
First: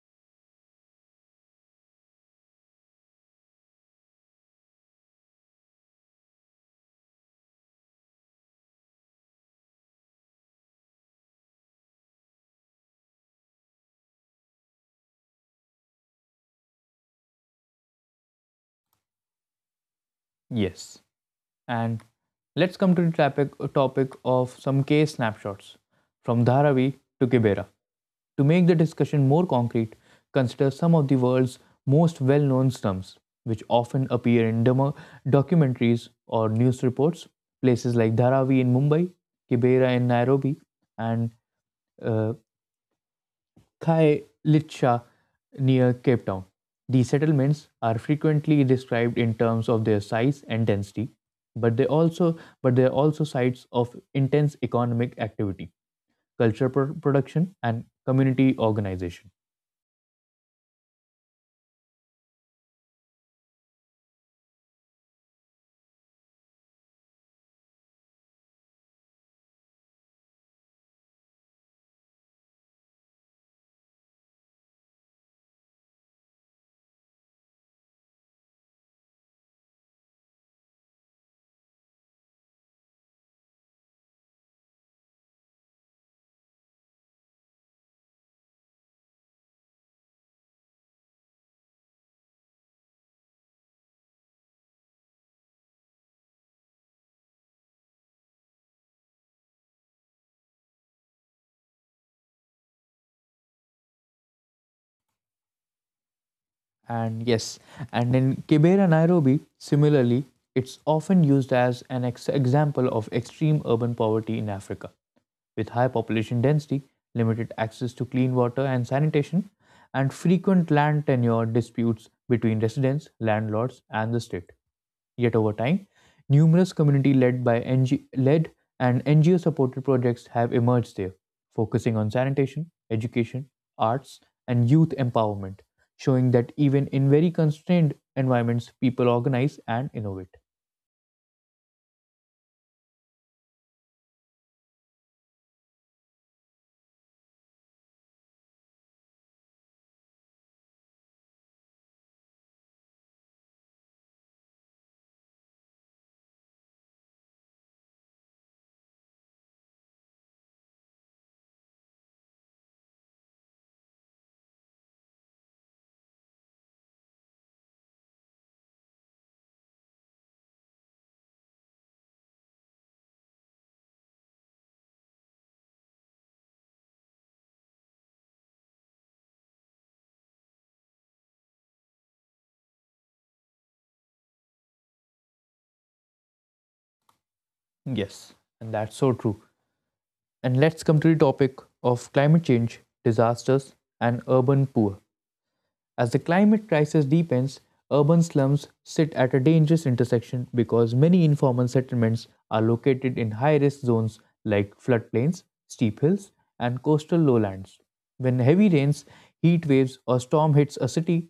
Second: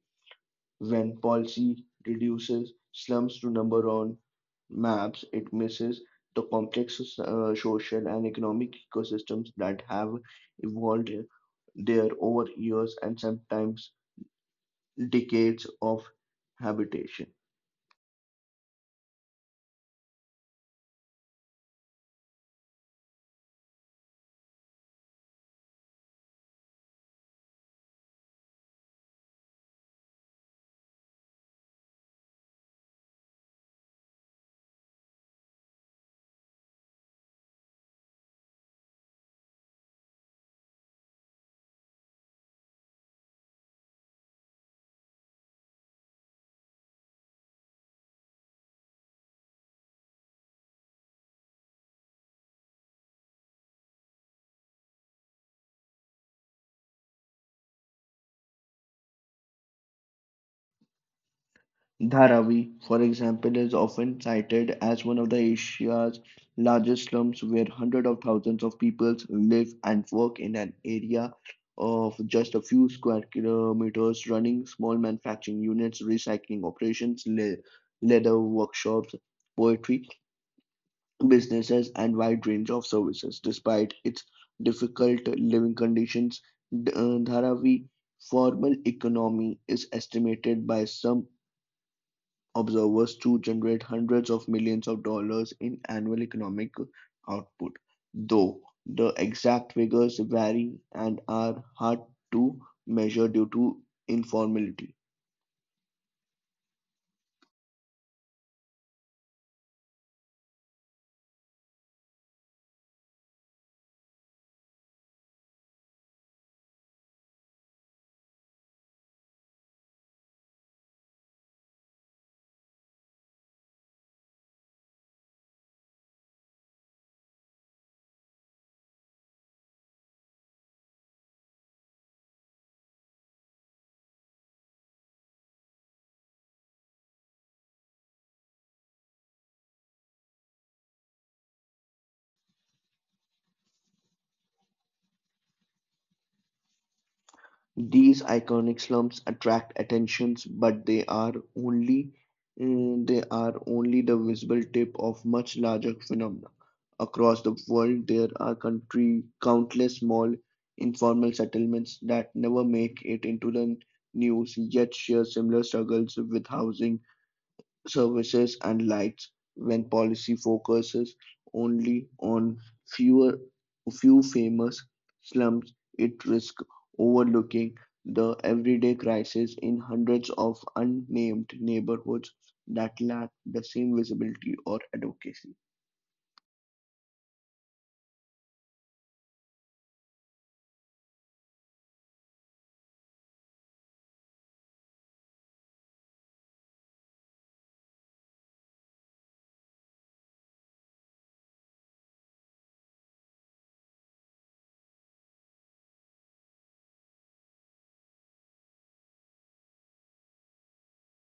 When policy reduces slums to number on maps, it misses the complex uh, social and economic ecosystems that have evolved there over years and sometimes decades of habitation. Yes. And let's come to the topic, topic of some case snapshots from Dharavi to Kibera. To make the discussion more concrete, consider some of the world's most well known slums, which often appear in demo- documentaries or news reports. Places like Dharavi in Mumbai, Kibera in Nairobi, and uh, Thai near Cape Town. These settlements are frequently described in terms of their size and density, but they also but they are also sites of intense economic activity, culture pro- production, and community organization. Dharavi, for example, is often cited as one of the Asia's largest slums where hundreds of thousands of people live and work in an area of just a few square kilometers, running small manufacturing units, recycling operations, le- leather workshops, poetry businesses, and wide range of services. Despite its difficult living conditions, D- uh, Dharavi formal economy is estimated by some observers to generate hundreds of millions of dollars in annual economic output, though the exact figures vary and are hard to measure due to informality. And yes, and in Kibera Nairobi, similarly, it's often used as an ex- example of extreme urban poverty in Africa, with high population density, limited access to clean water and sanitation, and frequent land tenure disputes between residents, landlords, and the state. Yet over time, numerous community led by NG- led and N G O supported projects have emerged there, focusing on sanitation, education, arts, and youth empowerment, showing that even in very constrained environments, people organize and innovate. These iconic slums attract attentions, but they are only mm, they are only the visible tip of much larger phenomena. Across the world, there are country countless small informal settlements that never make it into the news, yet share similar struggles with housing services and lights when policy focuses only on fewer few famous slums. It risks overlooking the everyday crisis in hundreds of unnamed neighborhoods that lack the same visibility or advocacy. Yes, and that's so true. And let's come to the topic of climate change, disasters, and urban poor. As the climate crisis deepens, urban slums sit at a dangerous intersection because many informal settlements are located in high risk zones like floodplains, steep hills, and coastal lowlands. When heavy rains, heat waves, or storm hits a city,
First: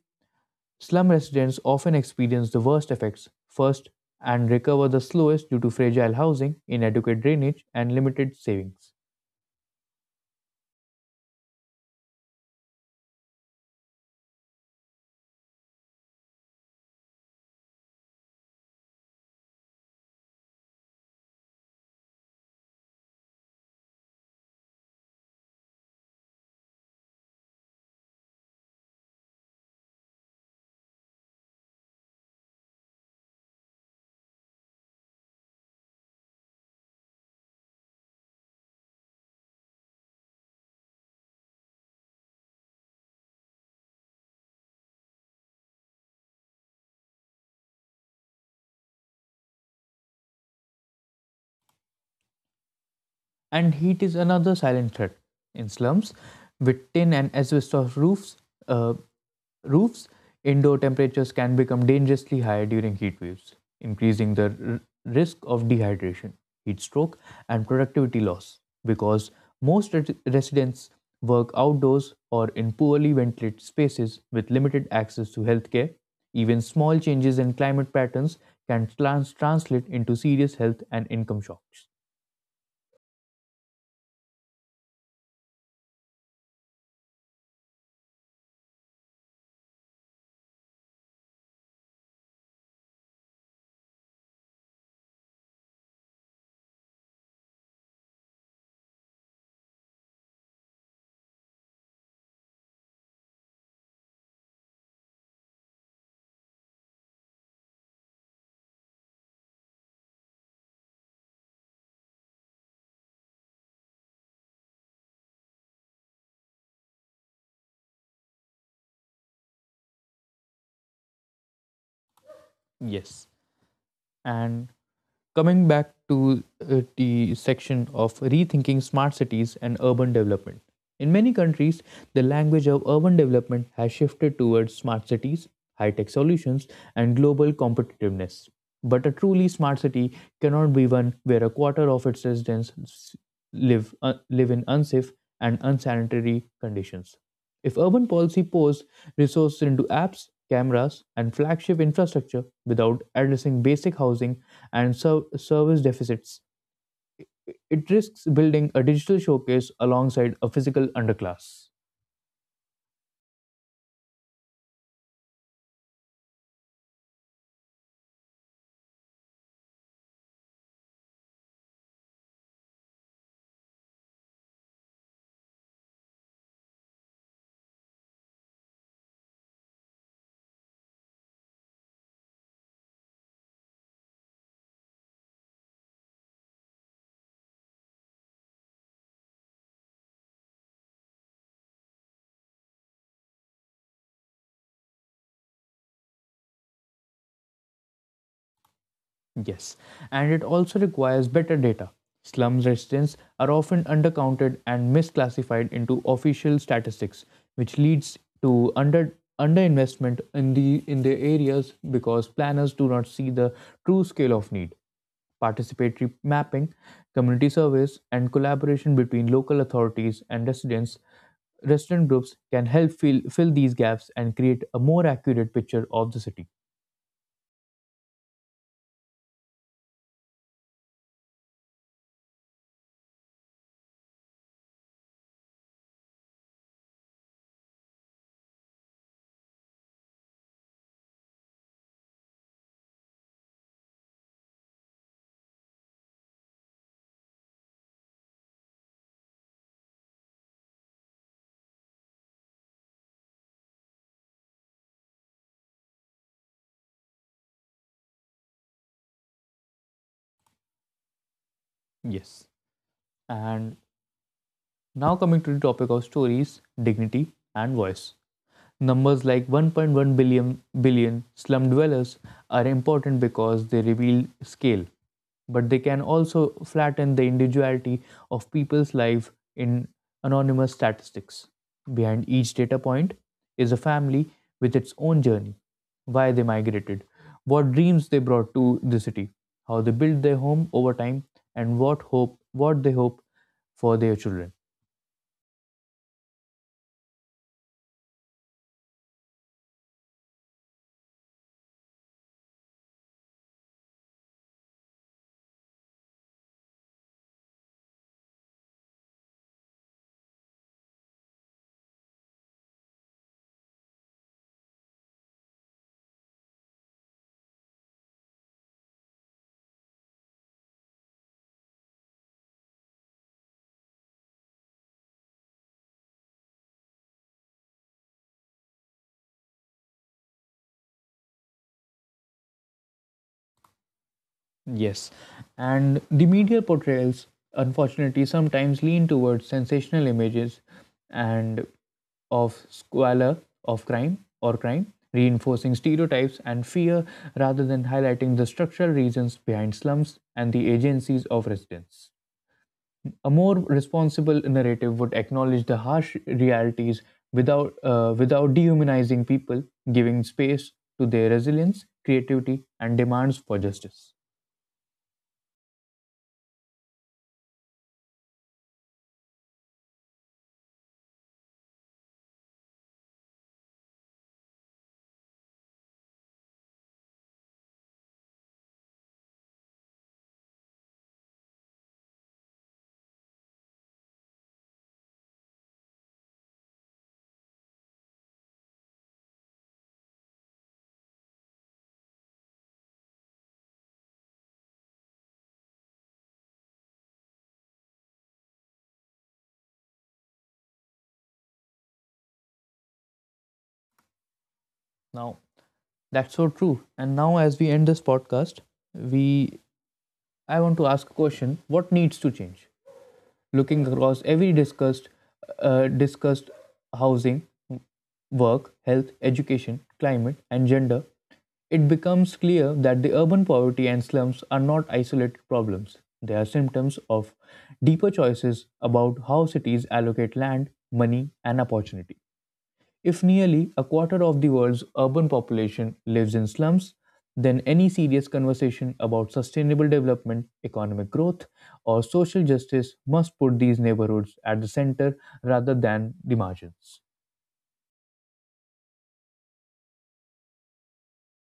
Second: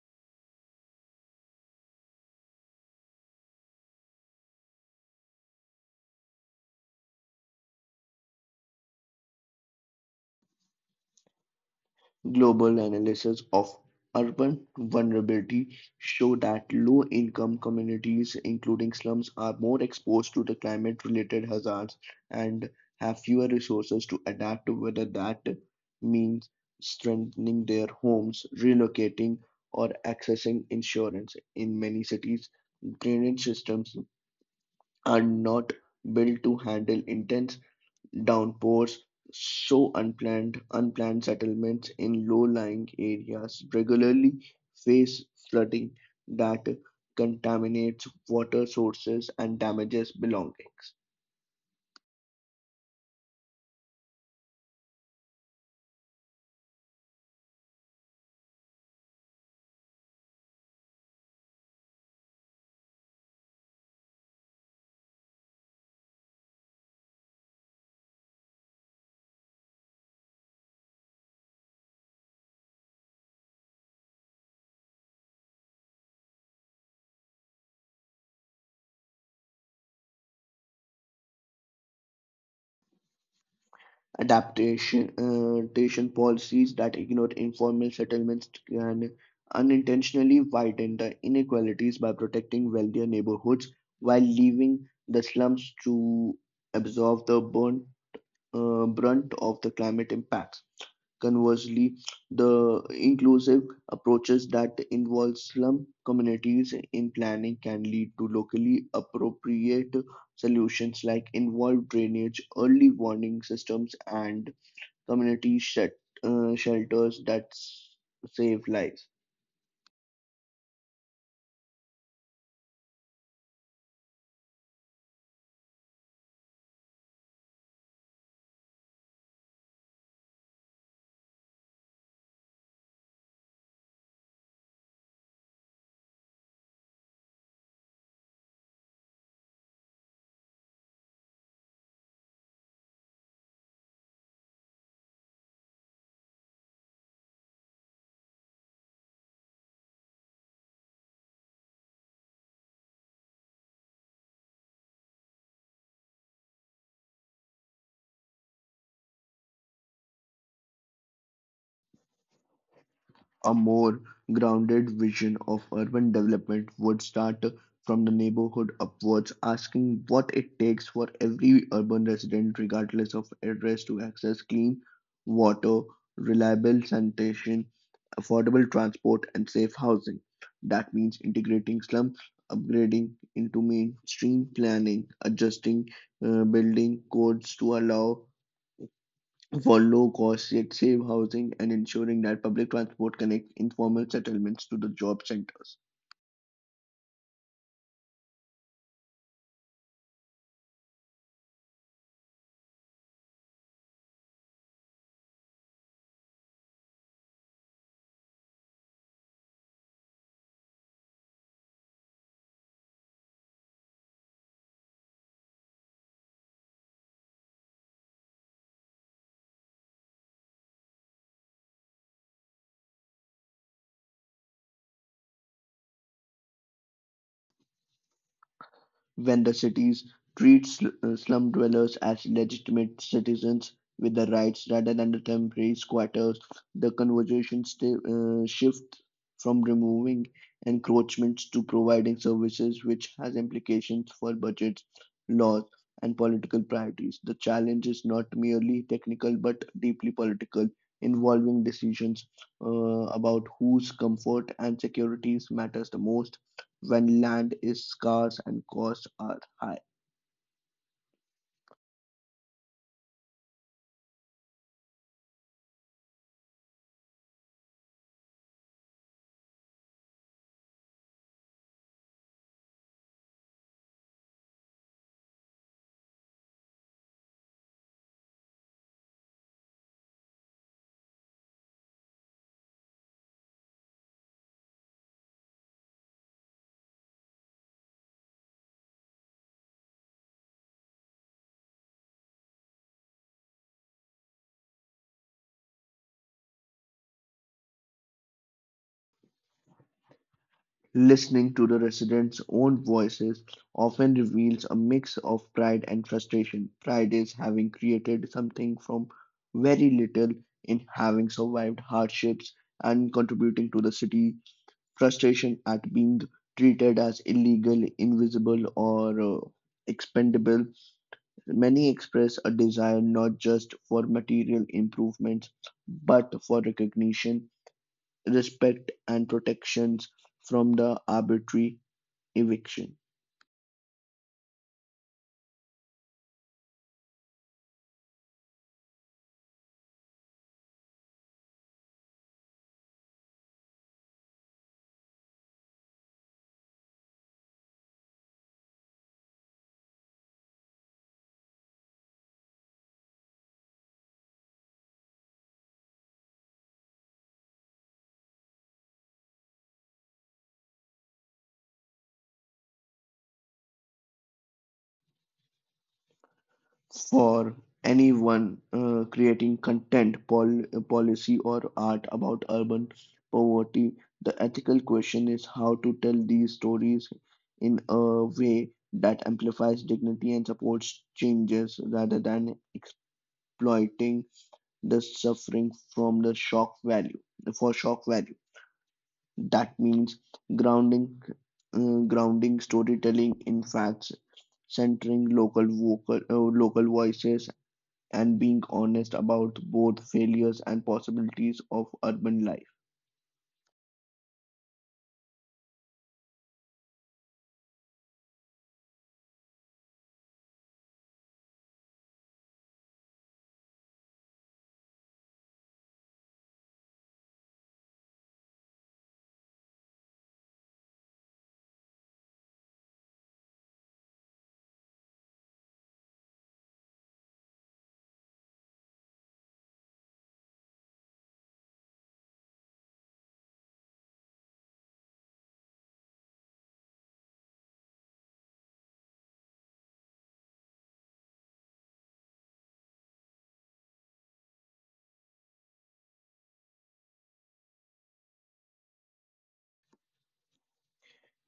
slum residents often experience the worst effects first and recover the slowest due to fragile housing, inadequate drainage, and limited savings. Global analysis of urban vulnerability show that low-income communities, including slums, are more exposed to the climate-related hazards and have fewer resources to adapt, whether that means strengthening their homes, relocating, or accessing insurance. In many cities, drainage systems are not built to handle intense Downpours, so unplanned unplanned settlements in low-lying areas regularly face flooding that contaminates water sources and damages belongings. And heat is another silent threat in slums with tin and asbestos roofs. Uh, roofs Indoor temperatures can become dangerously high during heat waves, increasing the r- risk of dehydration, heat stroke, and productivity loss because most re- residents work outdoors or in poorly ventilated spaces with limited access to healthcare. Even small changes in climate patterns can trans- translate into serious health and income shocks. Adaptation uh, adaptation policies that ignore informal settlements can unintentionally widen the inequalities by protecting wealthier neighborhoods while leaving the slums to absorb the burn, uh, brunt of the climate impacts. Conversely, the inclusive approaches that involve slum communities in planning can lead to locally appropriate solutions like involved drainage, early warning systems, and community shet- uh, shelters that s- save lives. Yes. And coming back to uh, the section of rethinking smart cities and urban development. In many countries, the language of urban development has shifted towards smart cities, high tech solutions, and global competitiveness. But a truly smart city cannot be one where a quarter of its residents live, uh, live in unsafe and unsanitary conditions. If urban policy pours resources into apps, cameras, and flagship infrastructure without addressing basic housing and ser- service deficits, it risks building a digital showcase alongside a physical underclass. A more grounded vision of urban development would start from the neighborhood upwards, asking what it takes for every urban resident, regardless of address, to access clean water, reliable sanitation, affordable transport, and safe housing. That means integrating slums, upgrading into mainstream planning, adjusting uh, building codes to allow for low cost, yet safe housing, and ensuring that public transport connects informal settlements to the job centers. Yes, and it also requires better data. Slum residents are often undercounted and misclassified into official statistics, which leads to under underinvestment in the in the areas because planners do not see the true scale of need. Participatory mapping, community surveys, and collaboration between local authorities and residents resident groups can help fill, fill these gaps and create a more accurate picture of the city. When the cities treat sl- uh, slum dwellers as legitimate citizens with the rights rather than the temporary squatters, the conversation sti- uh, shifts from removing encroachments to providing services, which has implications for budgets, laws, and political priorities. The challenge is not merely technical but deeply political, involving decisions uh, about whose comfort and securities matters the most when land is scarce and costs are high. Yes. And now, coming to the topic of stories, dignity, and voice. Numbers like one point one billion, billion slum dwellers are important because they reveal scale, but they can also flatten the individuality of people's life in anonymous statistics. Behind each data point is a family with its own journey why they migrated, what dreams they brought to the city, how they built their home over time, and what hope what they hope for their children. Listening to the residents' own voices often reveals a mix of pride and frustration. Pride is having created something from very little, in having survived hardships and contributing to the city; frustration at being treated as illegal, invisible, or uh, expendable. Many express a desire not just for material improvements but for recognition, respect, and protections from the arbitrary eviction Yes, and the media portrayals, unfortunately, sometimes lean towards sensational images and of squalor of crime or crime, reinforcing stereotypes and fear rather than highlighting the structural reasons behind slums and the agencies of residents. A more responsible narrative would acknowledge the harsh realities without uh, without dehumanizing people, giving space to their resilience, creativity, and demands for justice. for anyone uh, creating content, pol- policy, or art about urban poverty. The ethical question is how to tell these stories in a way that amplifies dignity and supports changes rather than exploiting the suffering from the shock value for shock value. That means grounding, uh, grounding storytelling in facts, centering local vocal, uh, local voices, and being honest about both failures and possibilities of urban life. Now, that's so true. And now, as we end this podcast, we I want to ask a question: What needs to change? Looking across every discussed uh, discussed housing, work, health, education, climate, and gender, it becomes clear that the urban poverty and slums are not isolated problems. They are symptoms of deeper choices about how cities allocate land, money, and opportunity. If nearly a quarter of the world's urban population lives in slums, then any serious conversation about sustainable development, economic growth, or social justice must put these neighborhoods at the center rather than the margins.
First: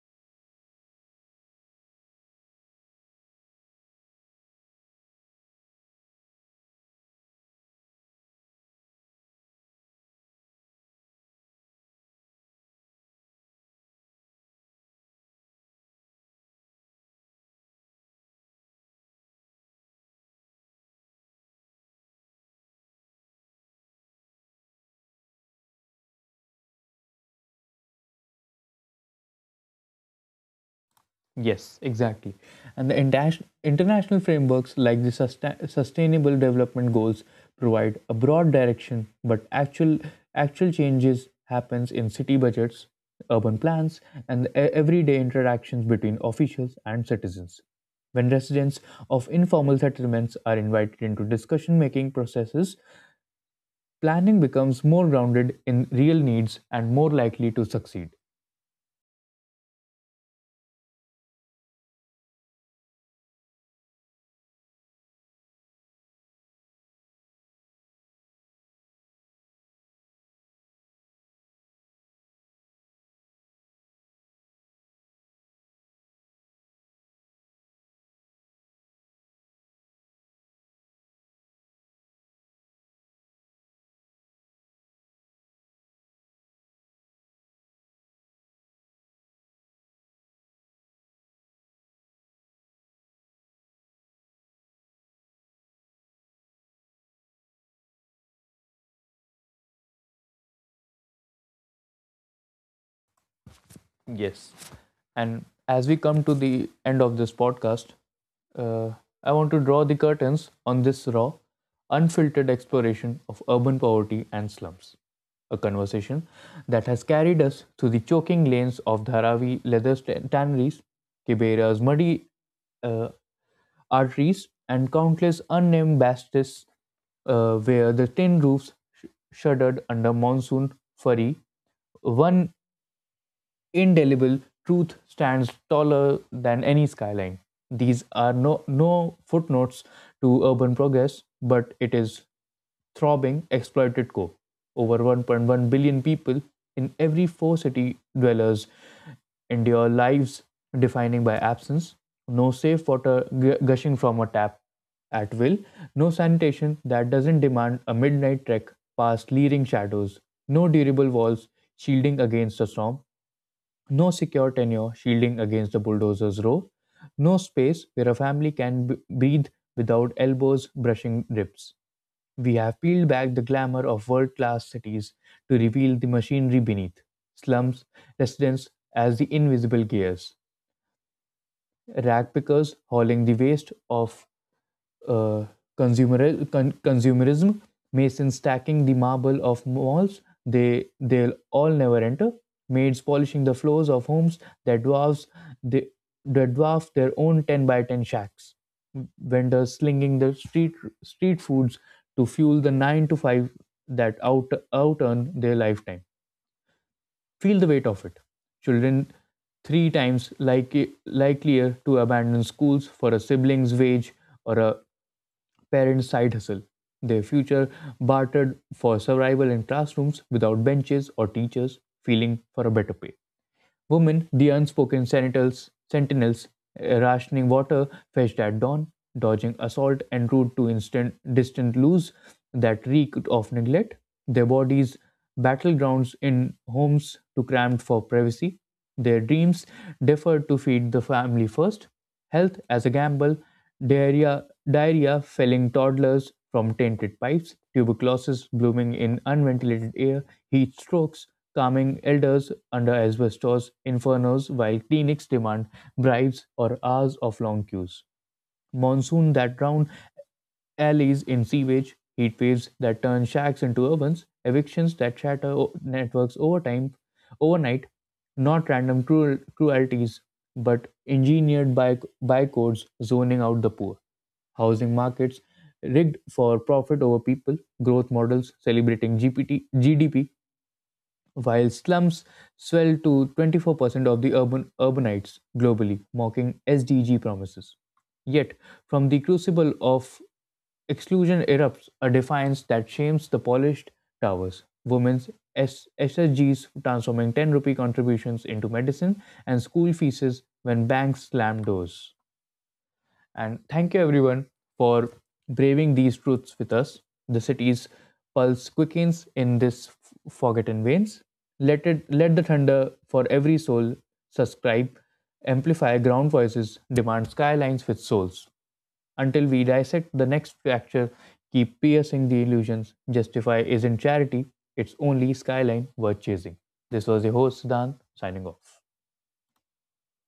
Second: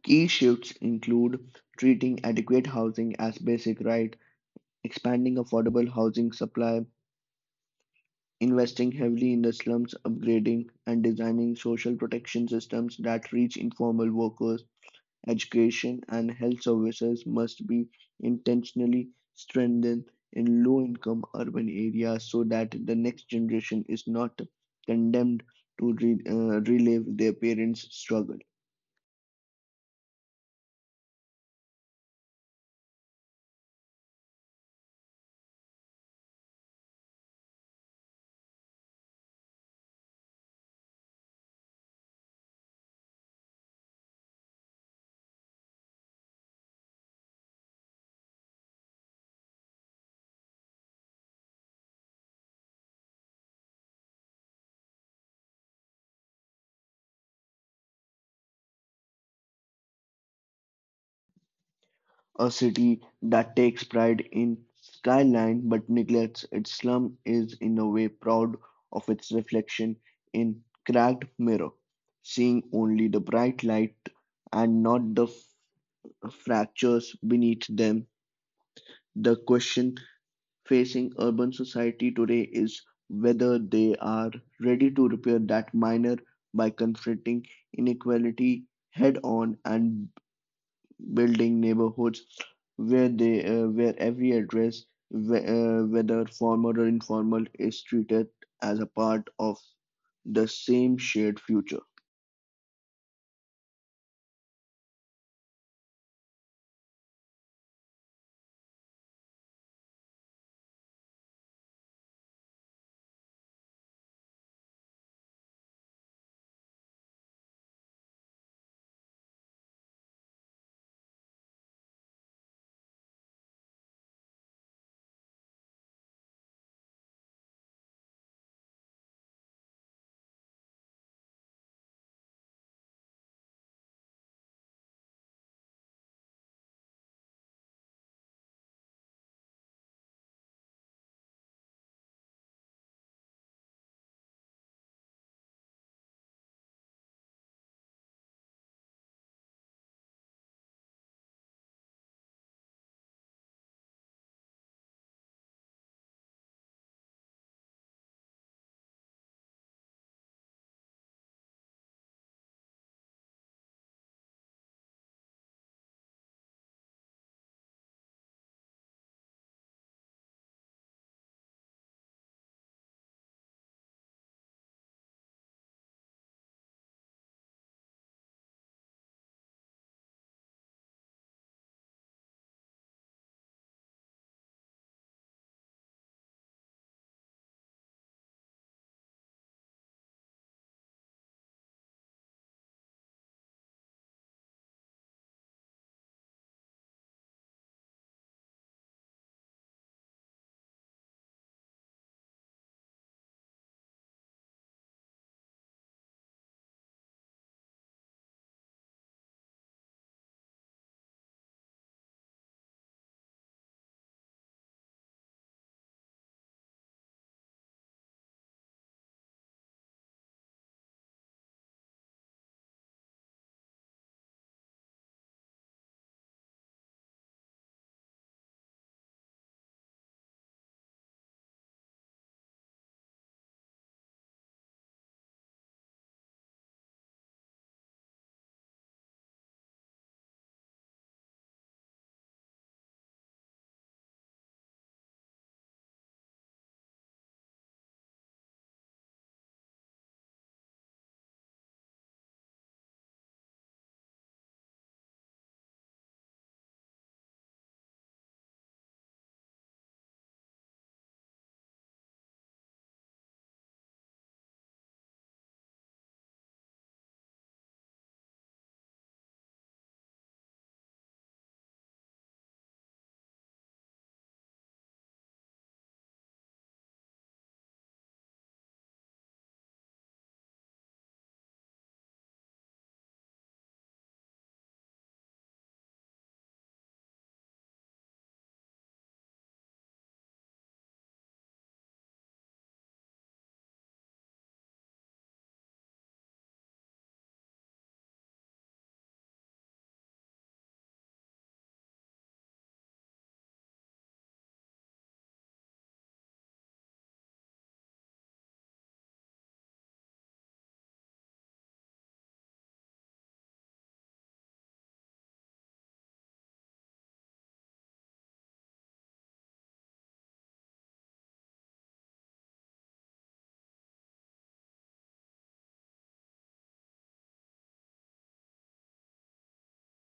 Key shifts include treating adequate housing as basic right, expanding affordable housing supply, investing heavily in the slums, upgrading and designing social protection systems that reach informal workers. Education and health services must be intentionally strengthened in low income urban areas so that the next generation is not condemned to re- uh, relive their parents' struggle. Yes, exactly. And the intas- international frameworks like the sustain- Sustainable Development Goals provide a broad direction, but actual actual changes happens in city budgets, urban plans, and e- everyday interactions between officials and citizens. When residents of informal settlements are invited into discussion making processes, planning becomes more grounded in real needs and more likely to succeed. A city that takes pride in skyline but neglects its slum is in a way proud of its reflection in cracked mirror, seeing only the bright light and not the f- fractures beneath them. The question facing urban society today is whether they are ready to repair that minor by confronting inequality head on and building neighborhoods where they uh, where every address wh- uh, whether formal or informal is treated as a part of the same shared future. Yes. And as we come to the end of this podcast, uh, I want to draw the curtains on this raw, unfiltered exploration of urban poverty and slums. A conversation that has carried us through the choking lanes of Dharavi leather st- tanneries, Kibera's muddy uh, arteries, and countless unnamed bastions uh, where the tin roofs sh- shuddered under monsoon fury, one indelible truth stands taller than any skyline. These are no, no footnotes to urban progress, but it is throbbing exploited core. Over one point one billion people in every four city dwellers endure lives defining by absence, no safe water gushing from a tap at will, no sanitation that doesn't demand a midnight trek past leering shadows, no durable walls shielding against a storm, no secure tenure shielding against the bulldozer's row. No space where a family can b- breathe without elbows brushing ribs. We have peeled back the glamour of world class cities to reveal the machinery beneath slums, residents as the invisible gears, rag pickers hauling the waste of uh, consumer con- consumerism, masons stacking the marble of malls they they'll all never enter, maids polishing the floors of homes that dwarfs they, that dwarf their own ten by ten shacks, vendors slinging the street street foods to fuel the nine to five that out out earn their lifetime. Feel the weight of it. Children three times like, likelier to abandon schools for a sibling's wage or a parents side hustle. Their future bartered for survival in classrooms without benches or teachers feeling for a better pay. Women, the unspoken sentinels, sentinels uh, rationing water fetched at dawn, dodging assault en route to instant, distant loos that reeked of neglect. Their bodies battlegrounds in homes too cramped for privacy. Their dreams deferred to feed the family first. Health as a gamble, diarrhea, diarrhea felling toddlers from tainted pipes, tuberculosis blooming in unventilated air, heat strokes calming elders under asbestos infernos while clinics demand bribes or hours of long queues, monsoon that drown alleys in sewage, heat waves that turn shacks into urbans, evictions that shatter o- networks over time, overnight, not random cruel, cruelties, but engineered by, bycodes zoning out the poor. Housing markets rigged for profit over people, growth models celebrating G P T, G D P, while slums swell to twenty-four percent of the urban urbanites globally, mocking S D G promises. Yet, from the crucible of exclusion erupts a defiance that shames the polished towers. Women's S- SSGs transforming ten rupee contributions into medicine and school fees when banks slam doors. And thank you, everyone, for braving these truths with us. The city's pulse quickens in this forgotten veins. Let it let the thunder for every soul subscribe, amplify ground voices, demand skylines with souls. Until we dissect the next fracture, keep piercing the illusions. Justify isn't charity; it's only skyline worth chasing. This was your host Siddhant signing off.